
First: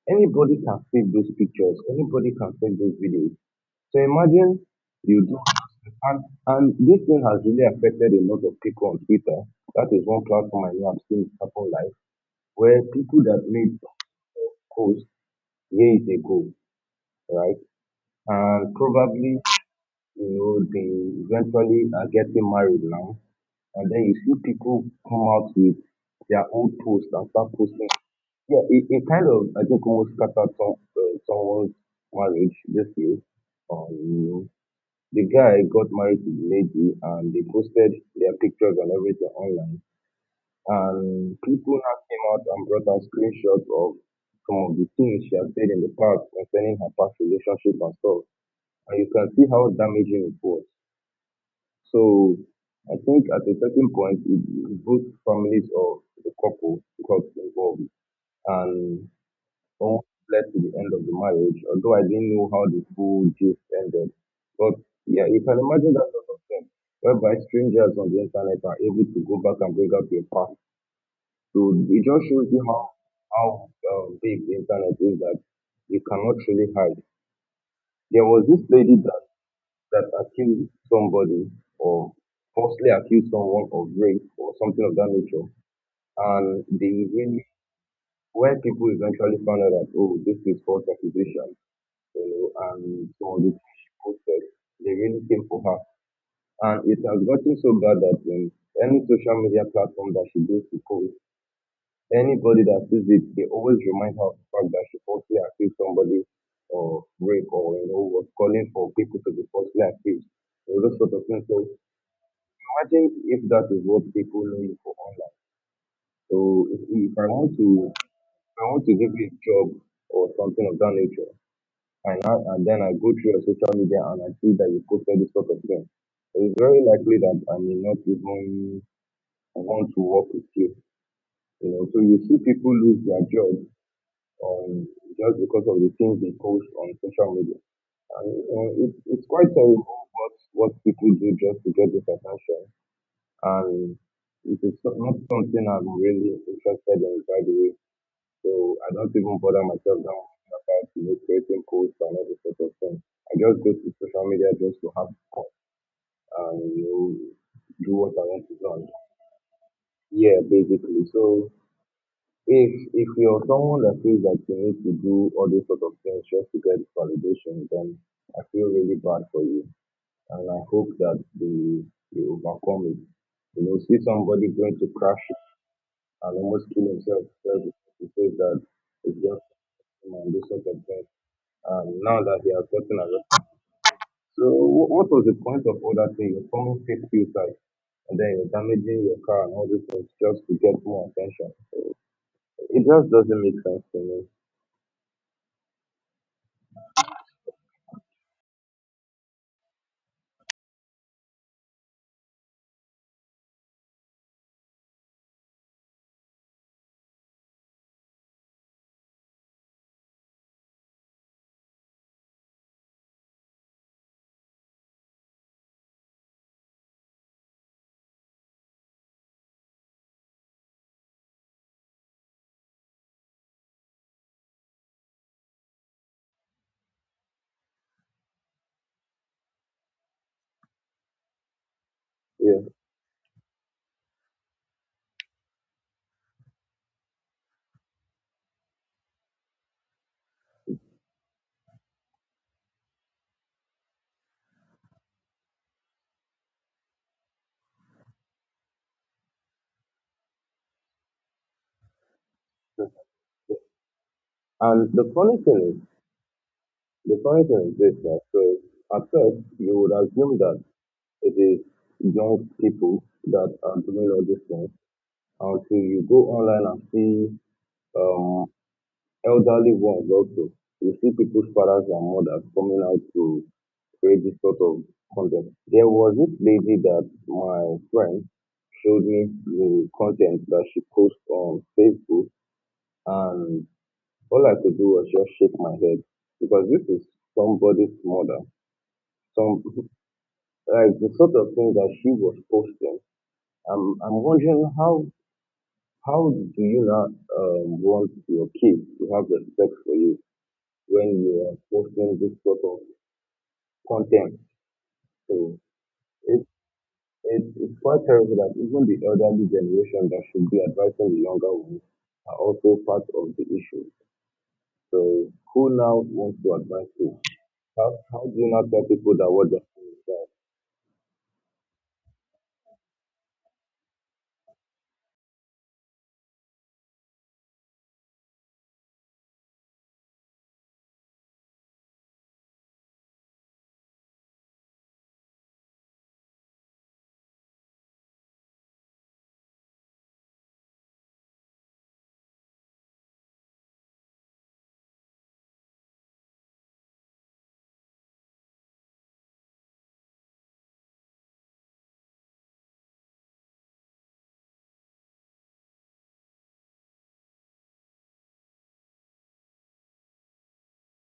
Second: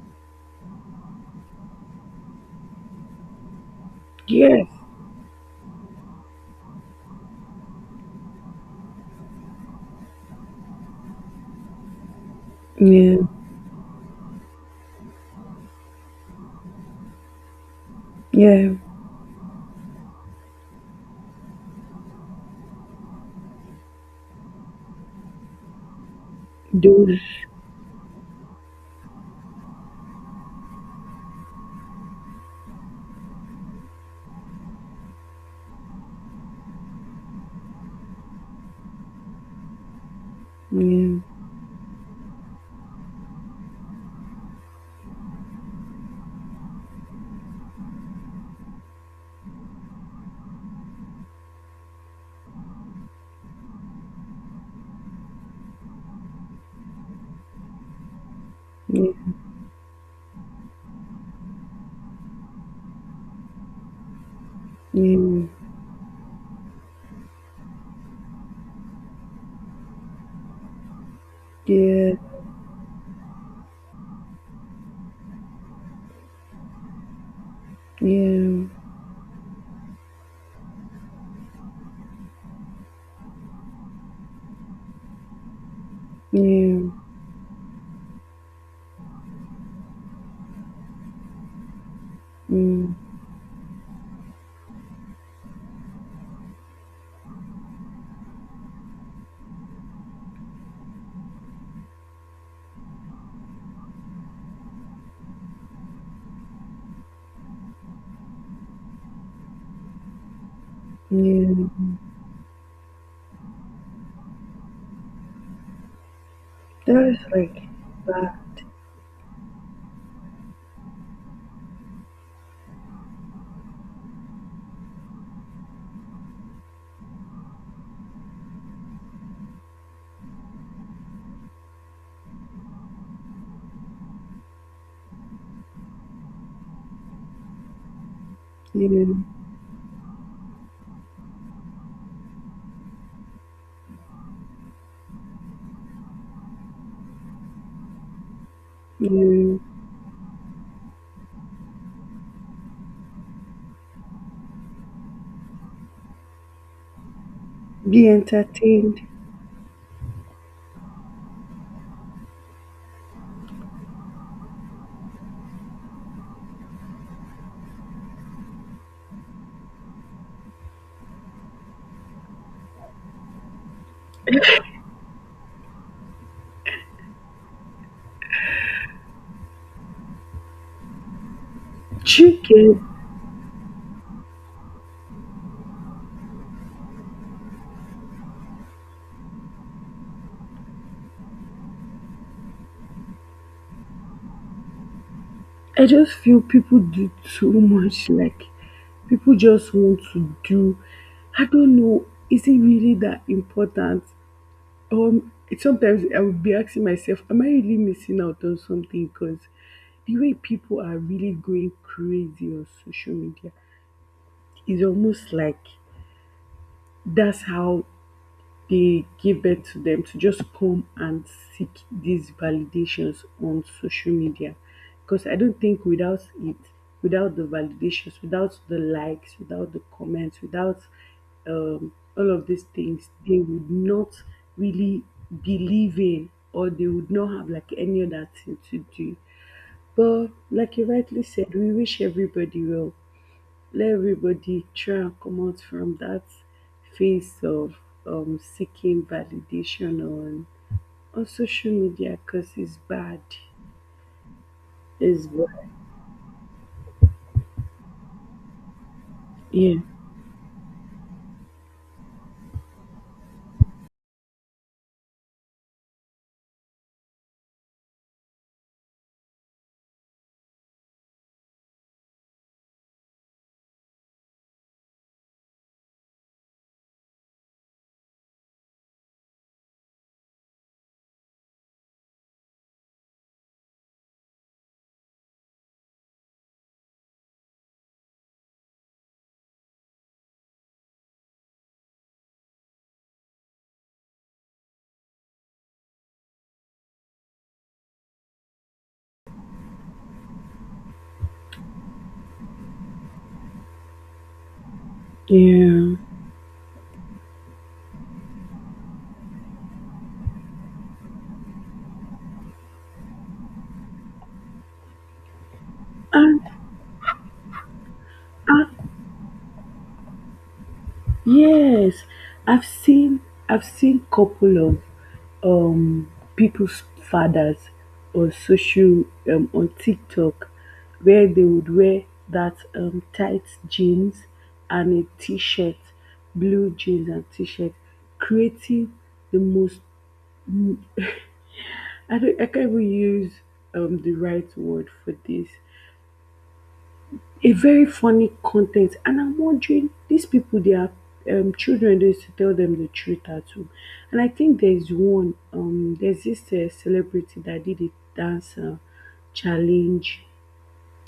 A: anybody can save those pictures, anybody can save those videos. So imagine
B: Yeah.
A: you do, and this thing has really affected a lot of people on Twitter. That is one platform I know I've seen happen live, where
B: Yeah.
A: people that made posts years ago, right?
B: Yeah.
A: And probably, you know, they eventually are getting married now and then you see people come out with their own posts
B: Those.
A: and start posting. Yeah, it kind of I think almost scattered some someone's marriage this year. Um, the guy got married to the lady, and they posted their pictures and everything online.
B: Yeah.
A: And people now came out and brought out screenshots of some of the things she had said in the past concerning her past relationship and stuff. And you can see how damaging it was. So I think at a certain point, it- both families of the couple got involved and
B: Yeah.
A: almost led to the end of the marriage, although I didn't know how the full gist ended. But yeah, you
B: Yeah.
A: can imagine that sort of thing, whereby strangers on the internet are able to go back and bring up your past. So it
B: Yeah.
A: just shows you how big the internet is that you cannot really hide. There was this
B: Yeah.
A: lady that that accuse somebody or falsely accuse someone of rape or something of that nature. And
B: Yeah.
A: they really, when people eventually found out that, oh, this is false accusation, you know,
B: Mm.
A: and some of the things she posted, they really came for her. And it has gotten so bad that any social media platform that she goes to post, anybody that sees it, they always remind her of the fact that she falsely accused somebody of rape or, you know, was calling for people to be falsely accused. You know, those sort of things.
B: Yeah.
A: So imagine if that is what people know you for online. So
B: That
A: if
B: is
A: I want
B: like
A: to,
B: bad.
A: if I want to give you a job or something of that nature, and I, and then I go through your social media and I see that you posted this sort of thing, it's very likely that I may not even want to work with you. You know, so you see people lose their jobs on just because of the things they post on social media, and you know, it,
B: Yeah.
A: it's quite terrible what people do just to get this attention and it is so- not something I'm really interested in by the way. So I don't even
B: Yeah.
A: bother myself now about, you know, creating posts and all this sort of thing. I just go to social media just to have fun and, you know, do
B: Be
A: what I want to do. And-
B: entertained.
A: Yeah, basically. So if you're someone that feels that you need to do all these sort of things just to get validation, then I feel really bad for you, and I hope that you overcome it. You know, see somebody going to crash and almost kill himself because he says that it's just him and this sort of thing. And now that he has
B: Chicken.
A: gotten arrested, so wh- what was the point of all that thing? You're coming fake suicide and then you're damaging your car and all these things just to get more attention. It just doesn't make sense to me.
B: I just feel people do too much. Like, people just want to do. I don't know. Is it really that important? Um, Sometimes I would be asking myself, am I really missing out on something? Because the way people are really going crazy on social media is almost like that's how they give birth to them, to just come and seek these validations on social media, because I don't think without it, without the validations, without the likes, without the comments, without all of
A: Yeah.
B: these things, they would not really believe in, or they would not have like any other thing to do. But like you rightly said, we wish everybody well. Let everybody try and come out from that phase of seeking validation on social media because it's bad.
A: And the
B: It's
A: funny
B: bad.
A: thing is, the funny thing is this, that so at first you
B: Yeah.
A: would assume that it is young people that are doing all these things until you go online and see um, elderly ones also. You see people's fathers and mothers coming out to create this sort of content. There was this lady that my friend showed me the content that she posts on Facebook, and all I could do was just shake my head because this is somebody's mother. Some like the sort of thing that she was posting. I'm wondering how do you not want your kids to have respect for you when you are posting this sort of content. So
B: Yeah.
A: it, it's quite terrible that even the elderly generation that should be advising the younger ones are also part of the issue. So who now
B: And.
A: wants to advise who? How do you not tell people that what they're saying is right?
B: Yes, I've seen I've seen couple of people's fathers on social on TikTok, where they would wear that tight jeans and a t-shirt, blue jeans and t-shirt, creating the most, I can't even use the right word for this. A very funny content. And I'm wondering, these people, they are children, they used to tell them the truth at home. And I think there's one there's this celebrity that did a dance challenge,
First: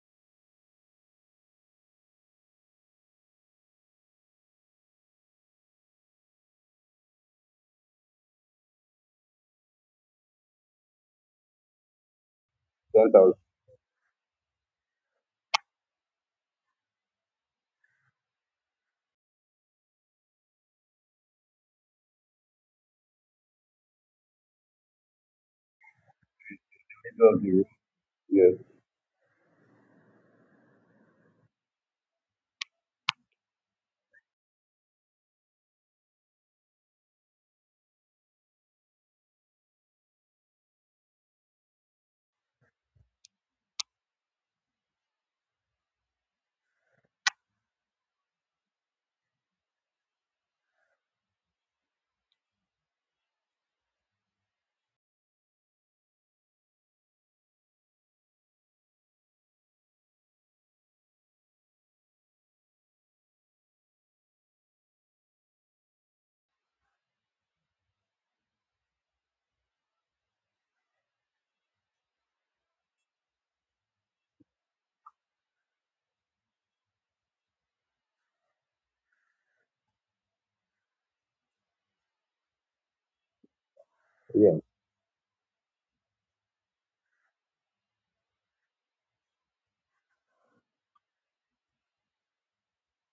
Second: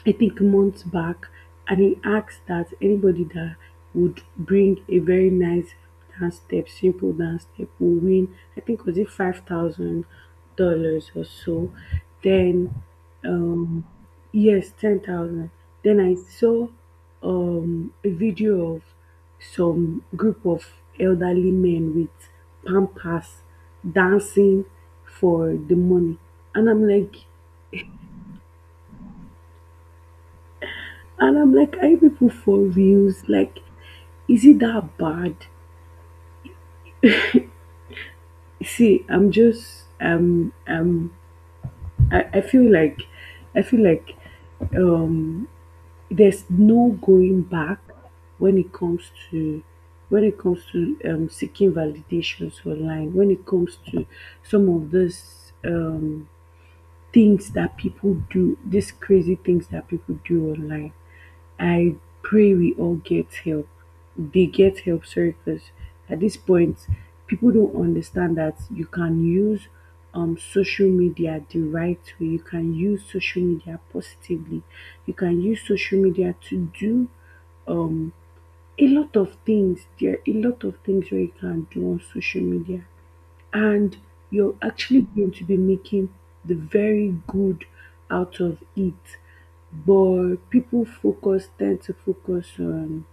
B: I think months back, and he asked that anybody that would bring a very nice dance step, simple dance step, will win. I think was it $5,000 or so. Then,
A: Then that was
B: um, yes, 10,000. Then I saw a video of some group of elderly men with pampas dancing for the money, and I'm like.
A: middle of the road. Yes,
B: And I'm like, are you people for reals? Like, is it that bad? See, I feel like I feel like um there's no going back when it comes to seeking validations online, when it comes to some of these things that people do, these crazy things that people do online. I pray we all get help. They get help, sorry, because at this point, people don't understand that you can use social media the right way. You can use social media positively. You can use social media to do a lot of things. There are a lot of things where you can do on social media, and you're
A: yeah.
B: actually going to be making the very good out of it. But people focus tend to focus on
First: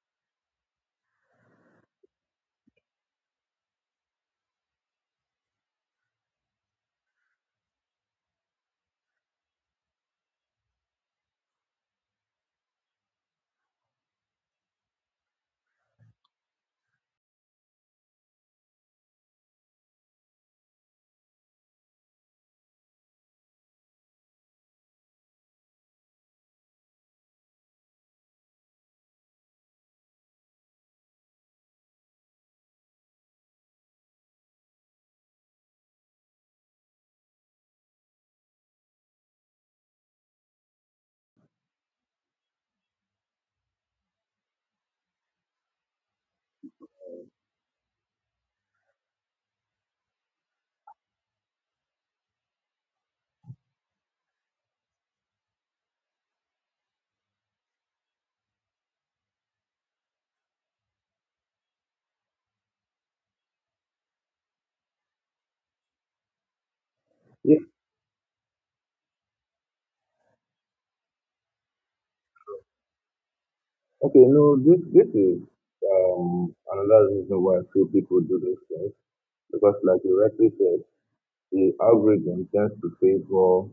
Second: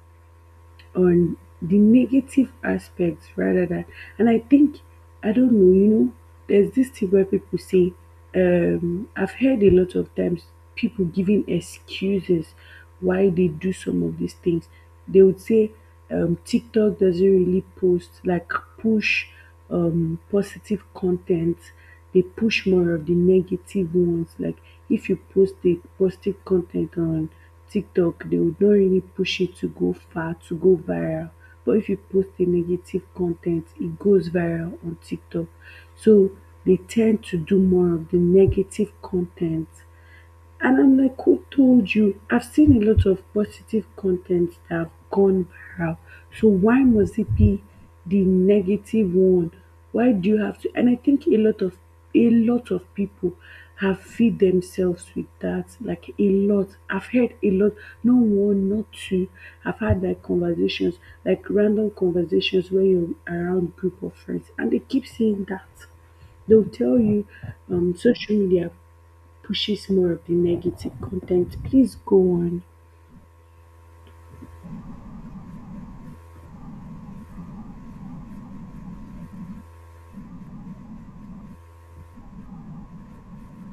B: on the negative aspects rather than, and I think, I don't know, there's this thing where people say, I've heard a lot of times people giving excuses why they do some of these things. They would say, TikTok doesn't really post like push positive content, they push more of the negative ones. Like, if you post the positive content on TikTok, they would not really push it to go far, to go viral. But if you post a negative content, it goes viral on TikTok. So they tend to do more of the negative content, and I'm like, who told you? I've seen a lot of positive content that have gone viral. So why must it be the negative one? Why do you have to? And I think a lot of people have feed themselves with that. Like a lot. I've heard a lot. No one, not two. I've had like conversations, like random conversations where you're around group of friends, and they keep saying that they'll tell you,
A: Yeah.
B: social media pushes more of the negative content. Please go on.
A: Okay, no, this is another reason why few people do these things. Because like you rightly said, the algorithm tends to favor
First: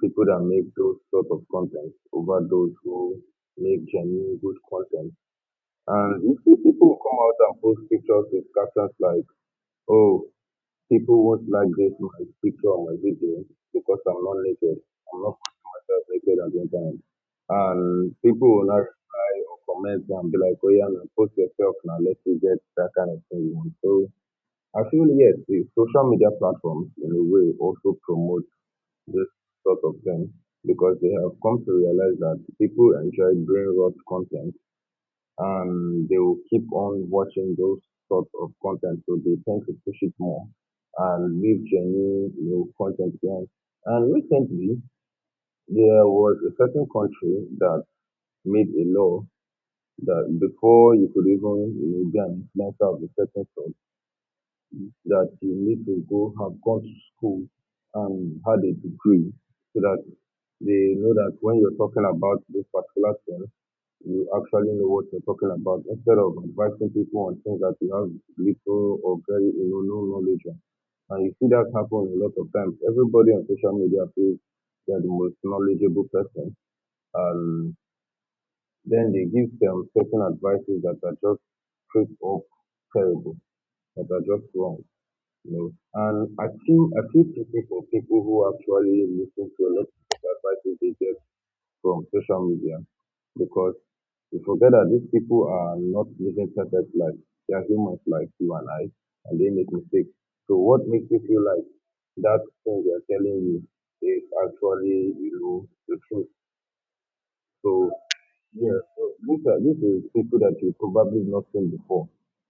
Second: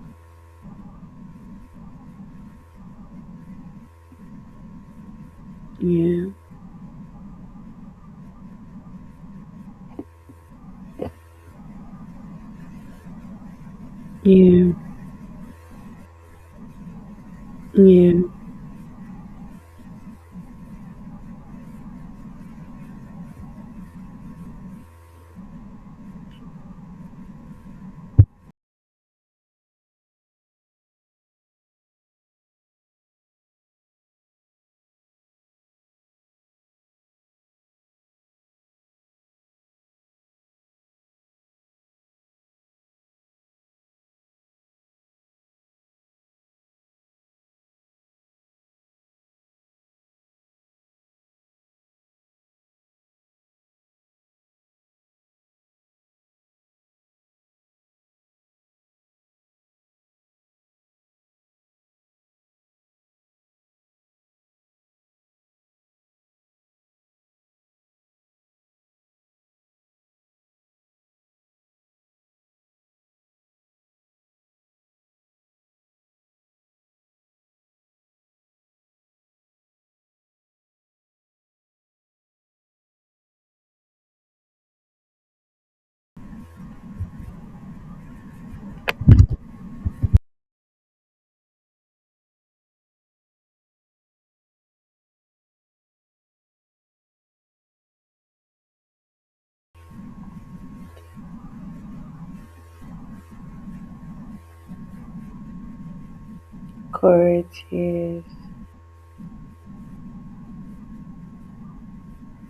A: people that make those sort of content over those who make genuine good content. And
B: Yeah,
A: you see people who come out and post pictures with captions like, oh, people won't like this my picture or my video because I'm not
B: yeah,
A: naked. I'm not putting myself naked at the internet.
B: yeah.
A: And people will not reply or comment and be like, oh yeah, now post yourself now, let's get that kind of thing. You want." So I feel yes, the social media platforms in a way also promote this sort of thing because they have come to realize that people enjoy brain rot content and they will keep on watching those sort of content so they tend to push it more and leave genuine new content behind. And recently there was a certain country that made a law that before you could even, you know, be an influencer of a certain sort that you need to go have gone to school and had a degree so that they know that when you're talking about this particular thing, you actually know what you're talking about instead of advising people on things that you have little or very, you know, no knowledge on. And you see that happen a lot of times. Everybody on social media feels they're the most knowledgeable person. And then they give them certain advices that are just straight up terrible, that are just wrong you know. And I feel pity for people who actually listen to a lot of advices they get from social media because we forget that these people are not living perfect lives. They are humans like you and I, and they make mistakes. So what makes you feel like that thing they are telling you is actually, you know, the truth?
B: Correct.
A: So
B: Yes.
A: yeah, so these are this is people that you probably not seen before.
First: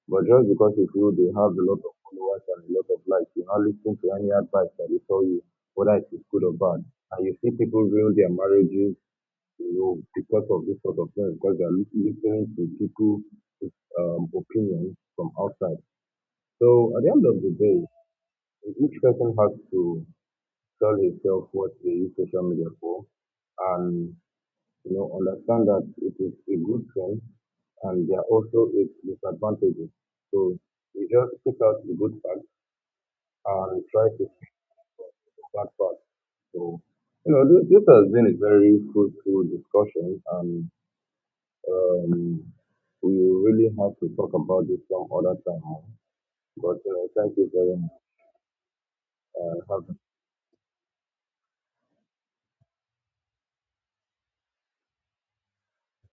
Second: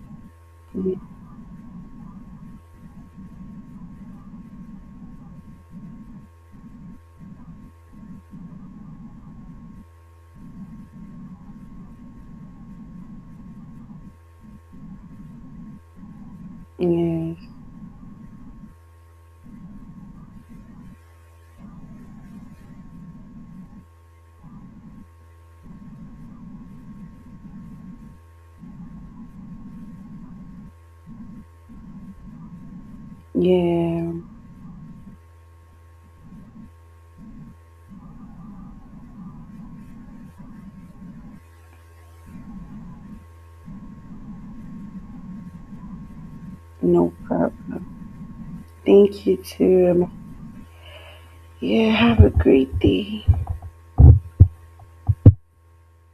A: But just because you
B: Yeah.
A: feel they have a lot of followers and a lot of likes, you now listen to any advice that they tell you, whether it is good or bad. And you see people ruin their marriages, you know, because of this sort of thing, because they are lis- listening to people with opinions from outside. So at the end of
B: Yes.
A: the day, each person has to tell himself what they use social media for and you know understand that it is a good thing and there are also its disadvantages. So we just pick out the good part and try
B: Yeah.
A: to fix that part. So you know, this has been a very fruitful discussion, and um, we really have to talk about this some other time. But
B: No
A: thank you very much.
B: problem. Thank you
A: Have
B: too. Yeah. Have a great day.